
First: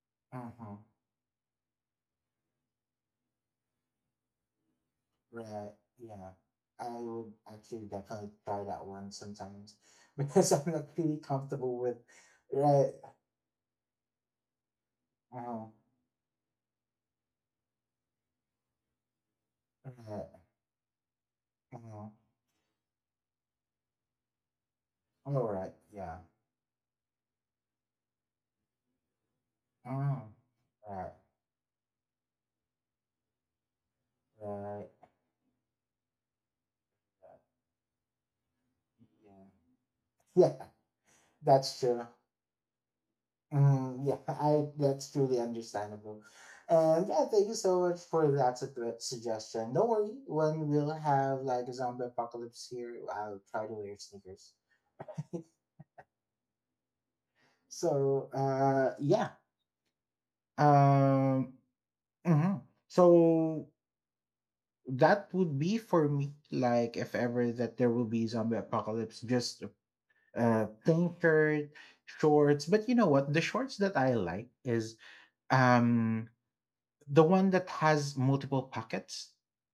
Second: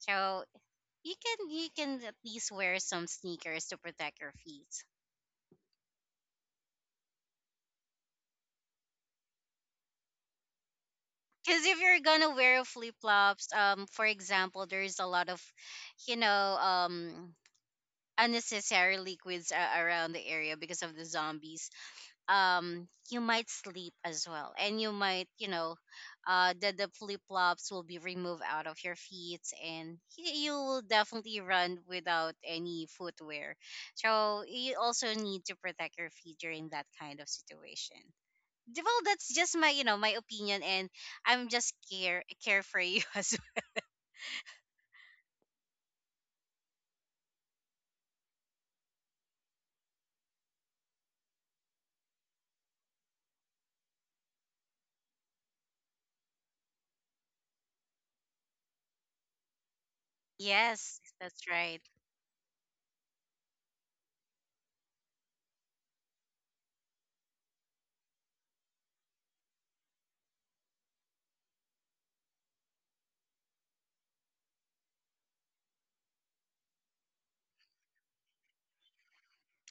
Speaker 1: So
Speaker 2: Uh-huh.
Speaker 1: you can at least wear some sneakers to protect your feet.
Speaker 2: Right, yeah. I would actually definitely try that one sometimes because I'm not really
Speaker 1: Because
Speaker 2: comfortable
Speaker 1: if
Speaker 2: with
Speaker 1: you're gonna wear
Speaker 2: right.
Speaker 1: flip flops, for example, there's a lot of,
Speaker 2: Oh,
Speaker 1: you know, unnecessary liquids around the
Speaker 2: right.
Speaker 1: area because of the zombies.
Speaker 2: Oh,
Speaker 1: Um, you might sleep as well, and you might,
Speaker 2: all
Speaker 1: you
Speaker 2: right.
Speaker 1: know,
Speaker 2: Yeah.
Speaker 1: uh, the flip-flops will be removed out of your feet, and
Speaker 2: Oh,
Speaker 1: you will
Speaker 2: right.
Speaker 1: definitely run without any footwear. So you
Speaker 2: Right.
Speaker 1: also need to protect your feet during that kind of situation. Well, that's
Speaker 2: Yeah.
Speaker 1: just my, you know, my opinion,
Speaker 2: Yeah,
Speaker 1: and I'm just
Speaker 2: that's true.
Speaker 1: carefree as well.
Speaker 2: Mm, yeah, I that's truly understandable. And yeah, thank you so much for that suggestion. Don't worry, when we'll have like a zombie apocalypse here, I'll try to wear sneakers. So yeah.
Speaker 1: Yes, that's
Speaker 2: Um
Speaker 1: right.
Speaker 2: mhm. So that would be for me like if ever that there will be zombie apocalypse, just plain shirt, shorts. But you know what? The shorts that I like is um the one that has multiple pockets.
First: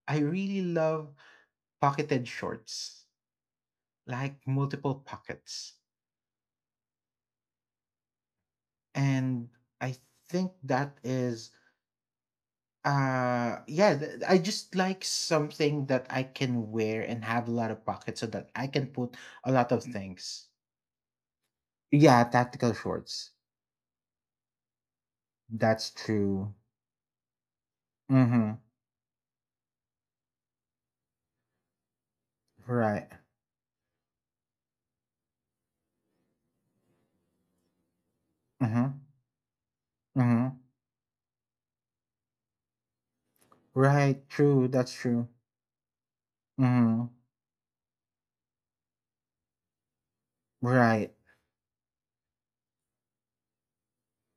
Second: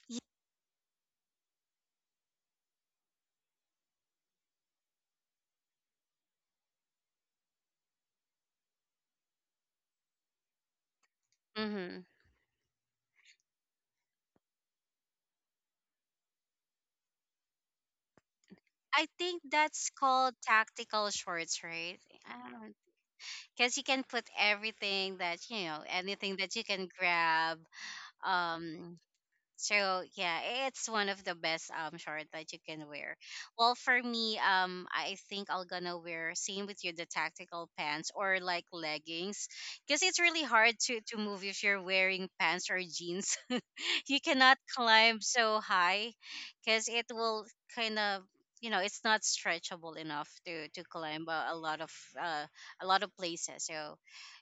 Speaker 2: I really love pocketed shorts, like multiple pockets. And I think that is
Speaker 1: Mm-hmm.
Speaker 2: Yeah, I just like something that I can wear and have a lot of pockets so that I can
Speaker 1: I
Speaker 2: put
Speaker 1: think
Speaker 2: a lot of
Speaker 1: that's called
Speaker 2: things.
Speaker 1: tactical shorts, right?
Speaker 2: Yeah,
Speaker 1: I don't know.
Speaker 2: tactical shorts.
Speaker 1: Because you can put everything that you know,
Speaker 2: That's
Speaker 1: anything that
Speaker 2: true.
Speaker 1: you can grab.
Speaker 2: Mm-hmm.
Speaker 1: um so yeah, it's one of the best short that you can
Speaker 2: Right.
Speaker 1: wear. Well, for me, I think I'll gonna wear same with you, the tactical pants or like
Speaker 2: Mm-hmm.
Speaker 1: leggings, because it's really
Speaker 2: Mm-hmm.
Speaker 1: hard to move if you're wearing pants or jeans. You
Speaker 2: Right.
Speaker 1: cannot
Speaker 2: True. That's
Speaker 1: climb
Speaker 2: true.
Speaker 1: so high because it
Speaker 2: Mm-hmm.
Speaker 1: will kind of, you know, it's not stretchable enough to
Speaker 2: Right.
Speaker 1: climb a lot of uh, a lot of places. So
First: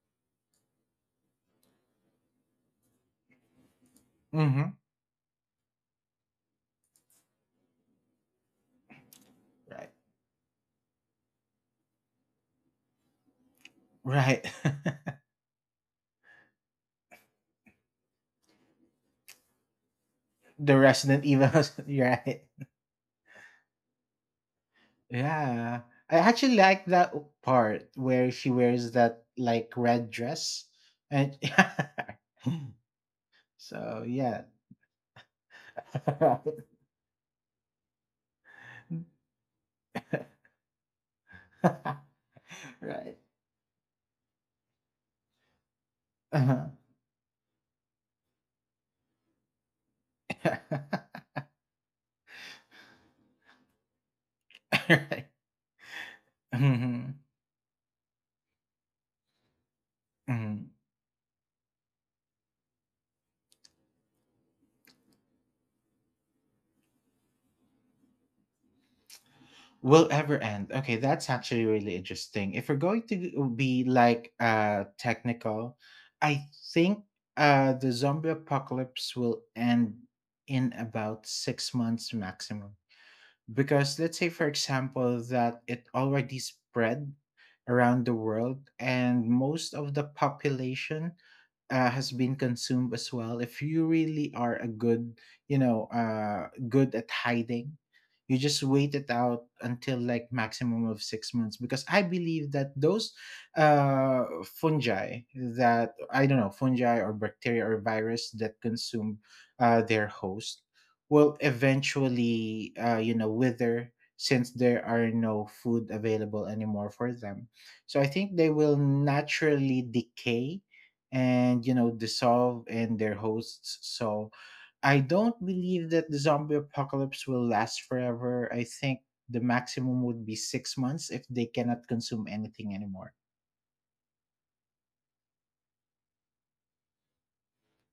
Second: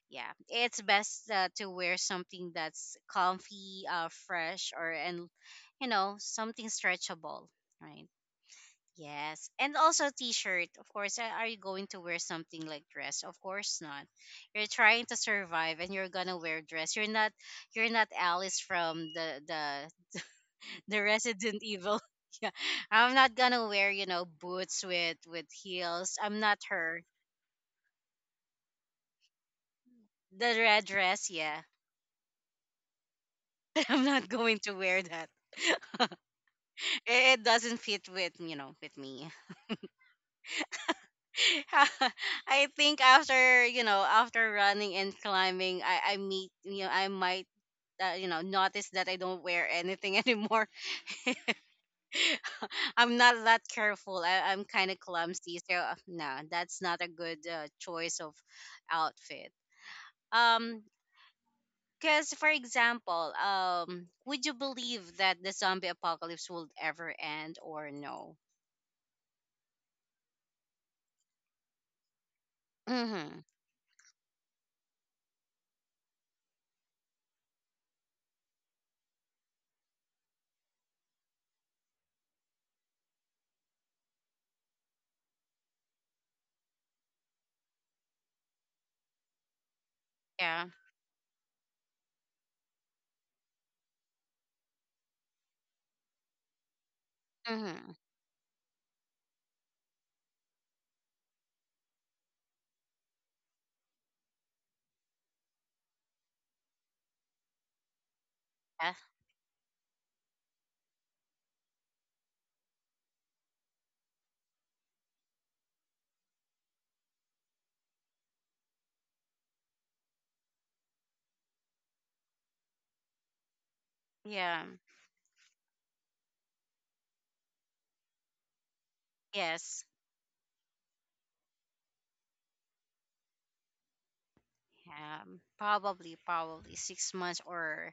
Speaker 1: yeah, it's best to wear something that's comfy,
Speaker 2: Mm-hmm.
Speaker 1: fresh, or and you know something stretchable, right? Yes, and
Speaker 2: Right.
Speaker 1: also t-shirt, of course. Are you going to wear something like dress? Of course not.
Speaker 2: Right.
Speaker 1: You're trying to survive and you're gonna wear dress? You're not. You're not Alice from the
Speaker 2: the
Speaker 1: the
Speaker 2: Resident Evil.
Speaker 1: Resident Evil.
Speaker 2: Right.
Speaker 1: Yeah, I'm not gonna wear, you know, boots with
Speaker 2: Yeah. I
Speaker 1: heels. I'm
Speaker 2: actually
Speaker 1: not
Speaker 2: like
Speaker 1: her.
Speaker 2: that part where she wears that like red
Speaker 1: The
Speaker 2: dress
Speaker 1: red dress,
Speaker 2: and
Speaker 1: yeah.
Speaker 2: so
Speaker 1: I'm not
Speaker 2: yeah,
Speaker 1: going to wear that. It doesn't fit with, you know, with me. I think
Speaker 2: right,
Speaker 1: after, you know, after running and climbing, I meet,
Speaker 2: uh-huh.
Speaker 1: you know, I might. You know, notice that I don't wear anything anymore. I'm not that careful. I'm kind of
Speaker 2: Right.
Speaker 1: clumsy, so no, that's not a
Speaker 2: Hmm.
Speaker 1: good choice of outfit.
Speaker 2: Hmm.
Speaker 1: Um, Because, for example, would you believe that the zombie apocalypse will ever end or no?
Speaker 2: Will ever end. Okay, that's actually really interesting. If we're going
Speaker 1: Mm-hmm.
Speaker 2: to be like technical, I think the zombie apocalypse will end in about 6 months maximum. Because let's say, for example, that it already spread around the world and most of the
Speaker 1: Yeah.
Speaker 2: population, has been consumed as well. If you really are a good, you know, uh, good at hiding,
Speaker 1: Mm-hmm.
Speaker 2: you just wait it out until like maximum of 6 months, because I believe that those, uh, fungi, that I don't know, fungi or bacteria or virus that
Speaker 1: Yeah.
Speaker 2: consume, their host will eventually, you know, wither, since there are no food available anymore for them. So I think they will naturally decay and, you know, dissolve and their hosts. So
Speaker 1: Yeah.
Speaker 2: I don't believe that the zombie apocalypse will last forever. I think the
Speaker 1: Yes.
Speaker 2: maximum would be 6 months if they cannot consume anything anymore.
Speaker 1: Yeah. Probably, probably 6 months, or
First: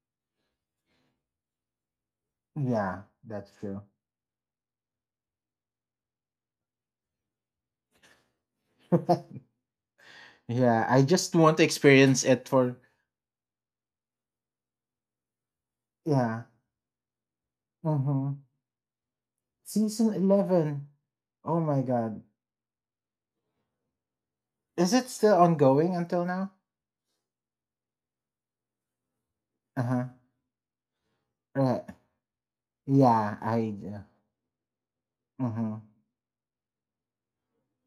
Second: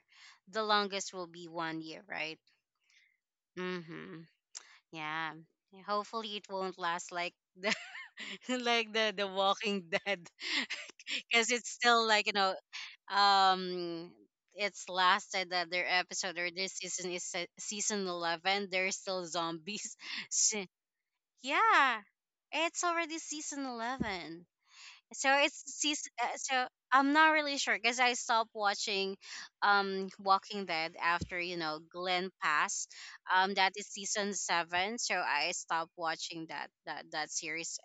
Speaker 1: the longest will be 1 year, right?
Speaker 2: Yeah, that's true.
Speaker 1: Mm-hmm. Yeah. Hopefully, it won't last like the like the Walking Dead,
Speaker 2: Yeah, I just
Speaker 1: because
Speaker 2: want to
Speaker 1: it's still
Speaker 2: experience
Speaker 1: like, you
Speaker 2: it
Speaker 1: know,
Speaker 2: for
Speaker 1: um it's lasted that their episode
Speaker 2: yeah.
Speaker 1: or this season is season
Speaker 2: Mm-hmm.
Speaker 1: 11, they're still zombies.
Speaker 2: Season
Speaker 1: Shi-
Speaker 2: 11. Oh my
Speaker 1: yeah,
Speaker 2: god.
Speaker 1: it's already season 11.
Speaker 2: Is it
Speaker 1: So
Speaker 2: still
Speaker 1: it's
Speaker 2: ongoing until now?
Speaker 1: so I'm not really sure because I stopped watching
Speaker 2: Uh-huh.
Speaker 1: Walking Dead after, you know,
Speaker 2: Right.
Speaker 1: Glenn passed.
Speaker 2: Yeah,
Speaker 1: That
Speaker 2: I
Speaker 1: is season seven, so I
Speaker 2: mm-hmm.
Speaker 1: stopped watching that that series.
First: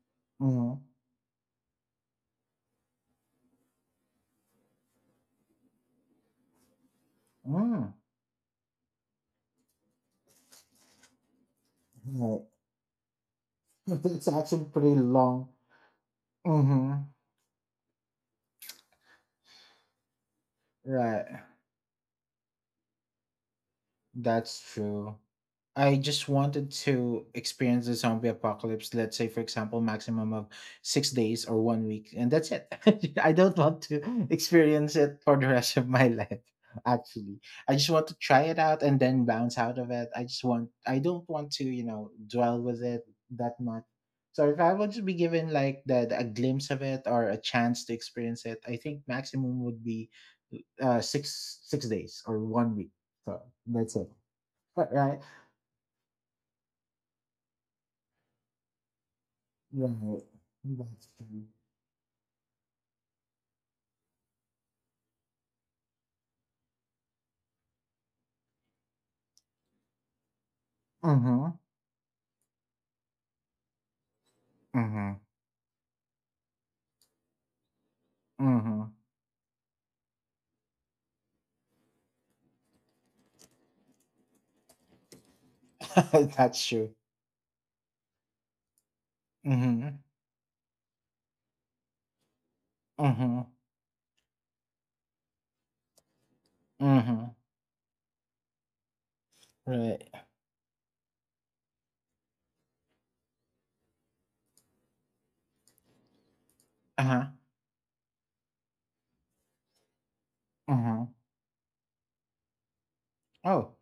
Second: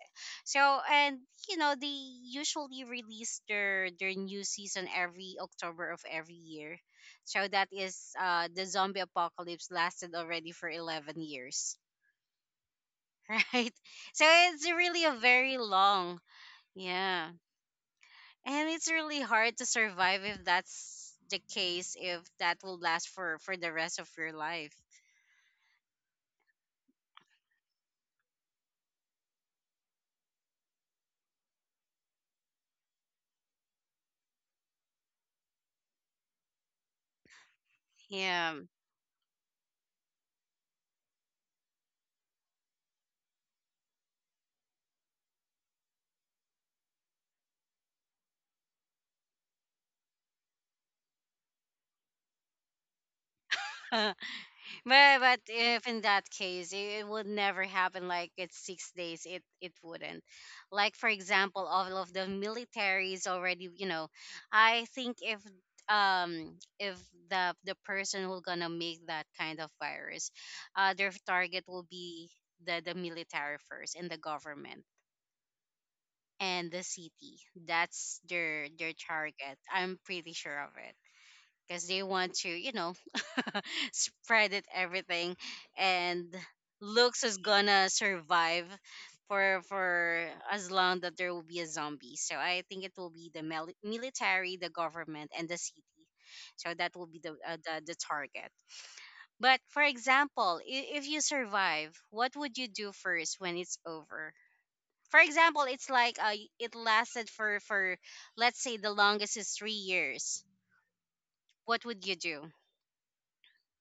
Speaker 1: So,
Speaker 2: Mm-hmm.
Speaker 1: and you know, they usually release their new season every October of every year. So that is
Speaker 2: Mm.
Speaker 1: the zombie apocalypse lasted already for 11 years,
Speaker 2: Right.
Speaker 1: right? So
Speaker 2: It's
Speaker 1: it's
Speaker 2: actually pretty
Speaker 1: really a
Speaker 2: long.
Speaker 1: very long,
Speaker 2: Mm-hmm.
Speaker 1: yeah, and it's really hard to survive if that's
Speaker 2: Right.
Speaker 1: the case, if that will last for the rest of your
Speaker 2: That's
Speaker 1: life.
Speaker 2: true. I just wanted to experience the zombie apocalypse, let's say, for example, maximum of 6 days or one week, and that's it. I don't want to experience it for the rest of my life, actually. I just want to try
Speaker 1: Yeah.
Speaker 2: it out and then bounce out of it. I just want, I don't want to, you know, dwell with it that much. So if I would just be given like that a glimpse of it or a chance to experience it, I think maximum would be six days or one week. So that's it.
Speaker 1: but
Speaker 2: Right.
Speaker 1: but if in that case, it would never happen like it's 6 days, it it wouldn't.
Speaker 2: Right.
Speaker 1: Like, for
Speaker 2: That's true.
Speaker 1: example, all of the militaries already, you know, I think if the person who gonna make that kind of virus, their
Speaker 2: Mhm.
Speaker 1: target will be the military first, and the government,
Speaker 2: Mhm.
Speaker 1: and the city. That's their
Speaker 2: Mhm.
Speaker 1: their target. I'm pretty sure of it because they want to, you know, spread it everything, and
Speaker 2: That's true.
Speaker 1: looks is gonna survive for
Speaker 2: Mhm.
Speaker 1: for as long that there will be a zombie. So I think it will be the
Speaker 2: Mhm.
Speaker 1: military, the government, and the city. So that will be the
Speaker 2: Mhm.
Speaker 1: the target. But for
Speaker 2: Right.
Speaker 1: example, if you survive, what would you do first when it's over? For example, it's like it
Speaker 2: Uh-huh.
Speaker 1: lasted for let's say the longest is 3 years.
Speaker 2: Mhm.
Speaker 1: What would you do?
Speaker 2: Oh,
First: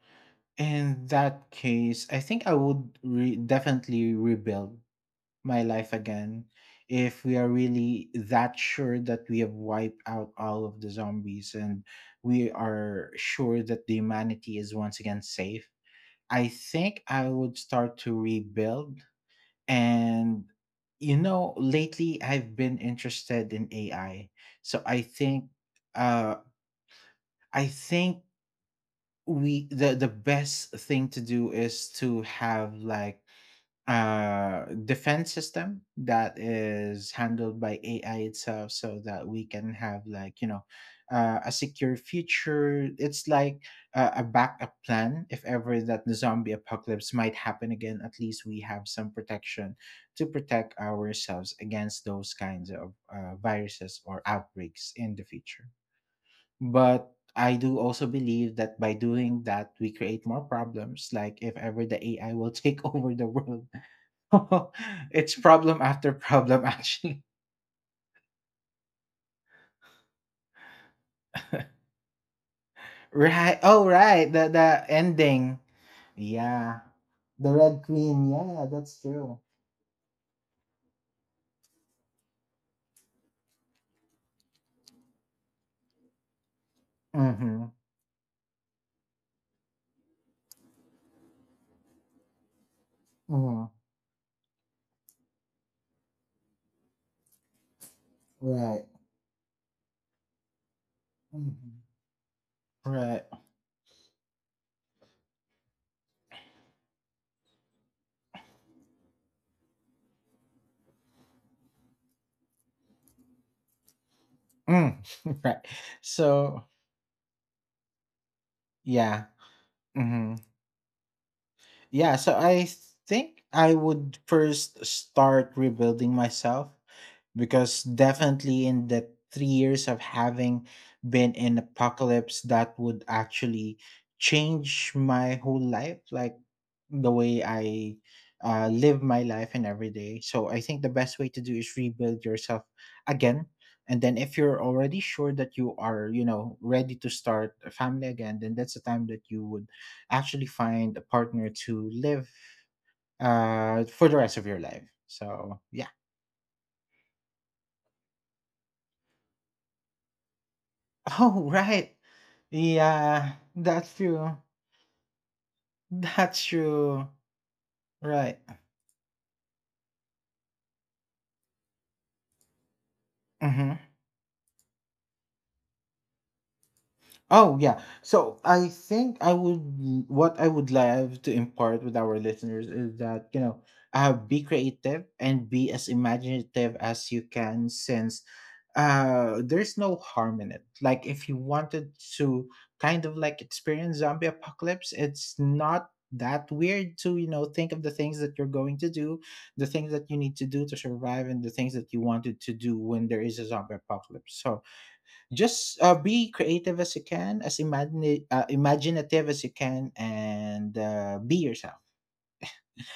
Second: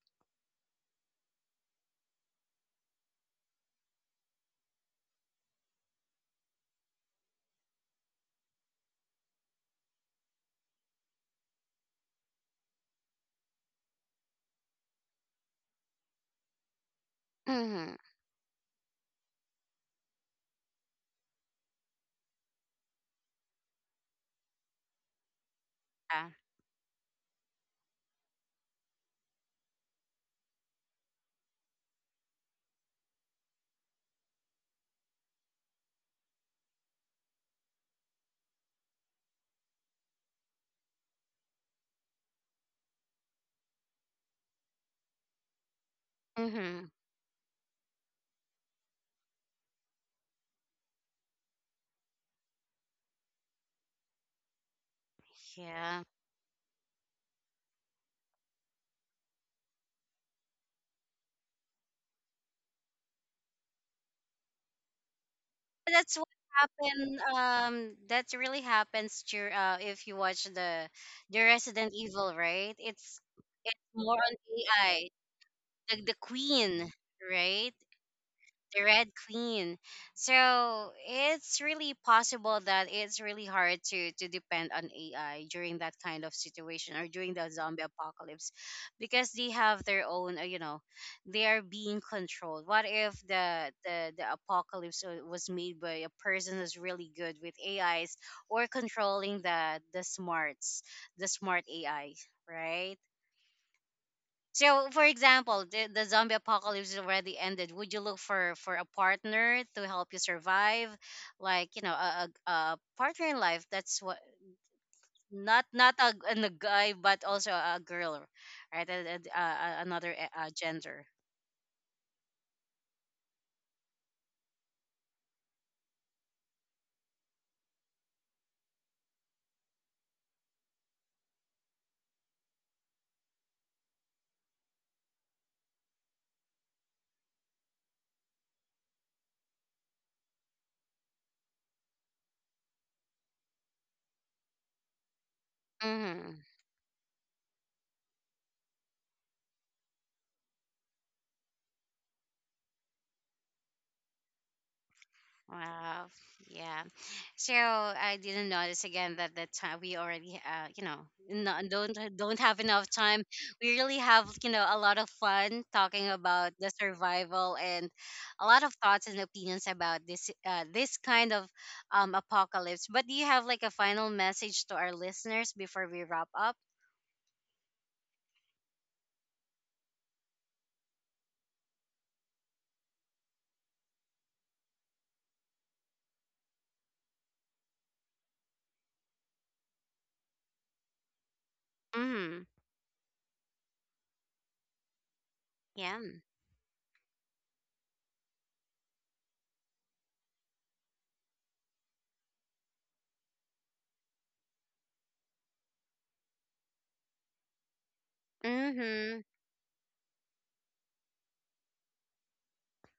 Speaker 2: in that case, I think I would definitely rebuild my life again if we are really that sure that we have wiped out all of the zombies and we are sure that the humanity is once again safe. I think I would
Speaker 1: Mm-hmm.
Speaker 2: start to rebuild. And you know, lately I've been interested in AI. So I think
Speaker 1: Yeah.
Speaker 2: uh I think we the best thing to do is to have like defense system that is handled by AI itself, so that we can have like, you know, a secure future. It's like, a backup plan if ever that the zombie
Speaker 1: Mm-hmm.
Speaker 2: apocalypse might happen again. At least we have some protection to protect ourselves against those kinds of, viruses or outbreaks in the future.
Speaker 1: Yeah.
Speaker 2: But I do also believe that by doing that, we create more problems. Like if ever the AI will take over the world, it's problem after
Speaker 1: That's what
Speaker 2: problem,
Speaker 1: happened.
Speaker 2: actually.
Speaker 1: That really happens to, if you watch the Resident Evil, right?
Speaker 2: Right.
Speaker 1: It's
Speaker 2: Oh,
Speaker 1: more
Speaker 2: right.
Speaker 1: on
Speaker 2: The
Speaker 1: AI,
Speaker 2: ending.
Speaker 1: like the
Speaker 2: Yeah.
Speaker 1: Queen,
Speaker 2: The
Speaker 1: right?
Speaker 2: Red Queen. Yeah,
Speaker 1: The
Speaker 2: that's
Speaker 1: red
Speaker 2: true.
Speaker 1: clean. So it's really possible that it's really hard to depend on AI during that kind of situation, or during the
Speaker 2: Mm-hmm.
Speaker 1: zombie apocalypse, because they have their own, you know, they are being controlled. What if
Speaker 2: Hmm.
Speaker 1: the the apocalypse was made by a person who's really good with AIs, or
Speaker 2: Right.
Speaker 1: controlling the smarts, the smart
Speaker 2: Hmm.
Speaker 1: AI, right?
Speaker 2: Right.
Speaker 1: So, for example, the zombie apocalypse is already ended. Would you look for a partner to help you survive, like you know, a partner in life? That's what,
Speaker 2: Mm. Right.
Speaker 1: not not a
Speaker 2: So
Speaker 1: guy, but also a girl, right?
Speaker 2: yeah.
Speaker 1: Another
Speaker 2: Hmm.
Speaker 1: gender.
Speaker 2: Yeah. So I think I would first start rebuilding myself, because definitely in the 3 years of having been in apocalypse, that would actually change my whole life, like the way I, live my life and every day. So I think the best way to do is rebuild yourself again, and then if you're already sure that you are, you
Speaker 1: Mm-hmm.
Speaker 2: know, ready to start a family again, then that's the time that you would actually find a partner to live, for the rest of your life. So yeah.
Speaker 1: Wow. Yeah. So I didn't notice again that that time we already, you know,
Speaker 2: Oh,
Speaker 1: no,
Speaker 2: right.
Speaker 1: don't have enough time.
Speaker 2: Yeah,
Speaker 1: We really
Speaker 2: that's
Speaker 1: have,
Speaker 2: true.
Speaker 1: you know, a lot of fun talking
Speaker 2: That's
Speaker 1: about the
Speaker 2: true.
Speaker 1: survival, and
Speaker 2: Right.
Speaker 1: a lot of thoughts and opinions about this this kind of apocalypse. But do you have like a
Speaker 2: Mhm.
Speaker 1: final message to our listeners before we wrap up?
Speaker 2: Oh yeah. So I think I would, what I would love to impart with our listeners is that, you know, uh, be creative and be as imaginative as you can, since, uh, there's no harm in it. Like if you wanted
Speaker 1: Mm-hmm.
Speaker 2: to kind of like experience zombie apocalypse, it's not
Speaker 1: Yeah.
Speaker 2: that weird to, you know, think of the things that you're going to do, the things that you need to do to survive, and the things that you wanted to do when there is a zombie apocalypse. So just, be creative as you can, as imagine
Speaker 1: Mm-hmm.
Speaker 2: imaginative as you can, and, be yourself.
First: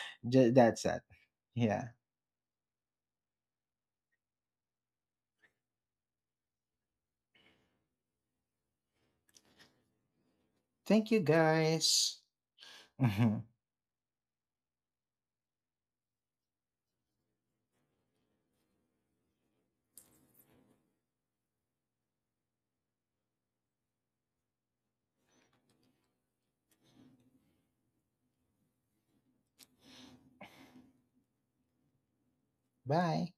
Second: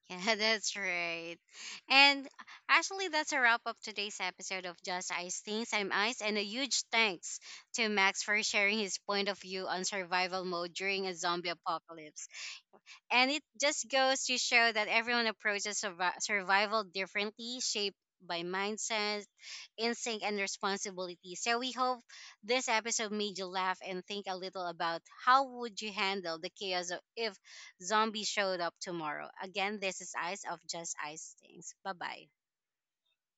Speaker 1: Yeah, that's
Speaker 2: That's that.
Speaker 1: right.
Speaker 2: Yeah.
Speaker 1: And actually, that's a wrap up today's episode of Just Ice Things. I'm Ice, and a huge thanks to Max for sharing his point of view on survival mode during
Speaker 2: Thank
Speaker 1: a
Speaker 2: you,
Speaker 1: zombie
Speaker 2: guys.
Speaker 1: apocalypse. And it just goes to show that everyone approaches survival differently, shaped by mindset, instinct, and responsibility. So we hope this episode made you laugh and think a little about how would you handle the chaos if zombies showed up tomorrow. Again, this is Ice of Just Ice Things. Bye bye.
Speaker 2: Bye.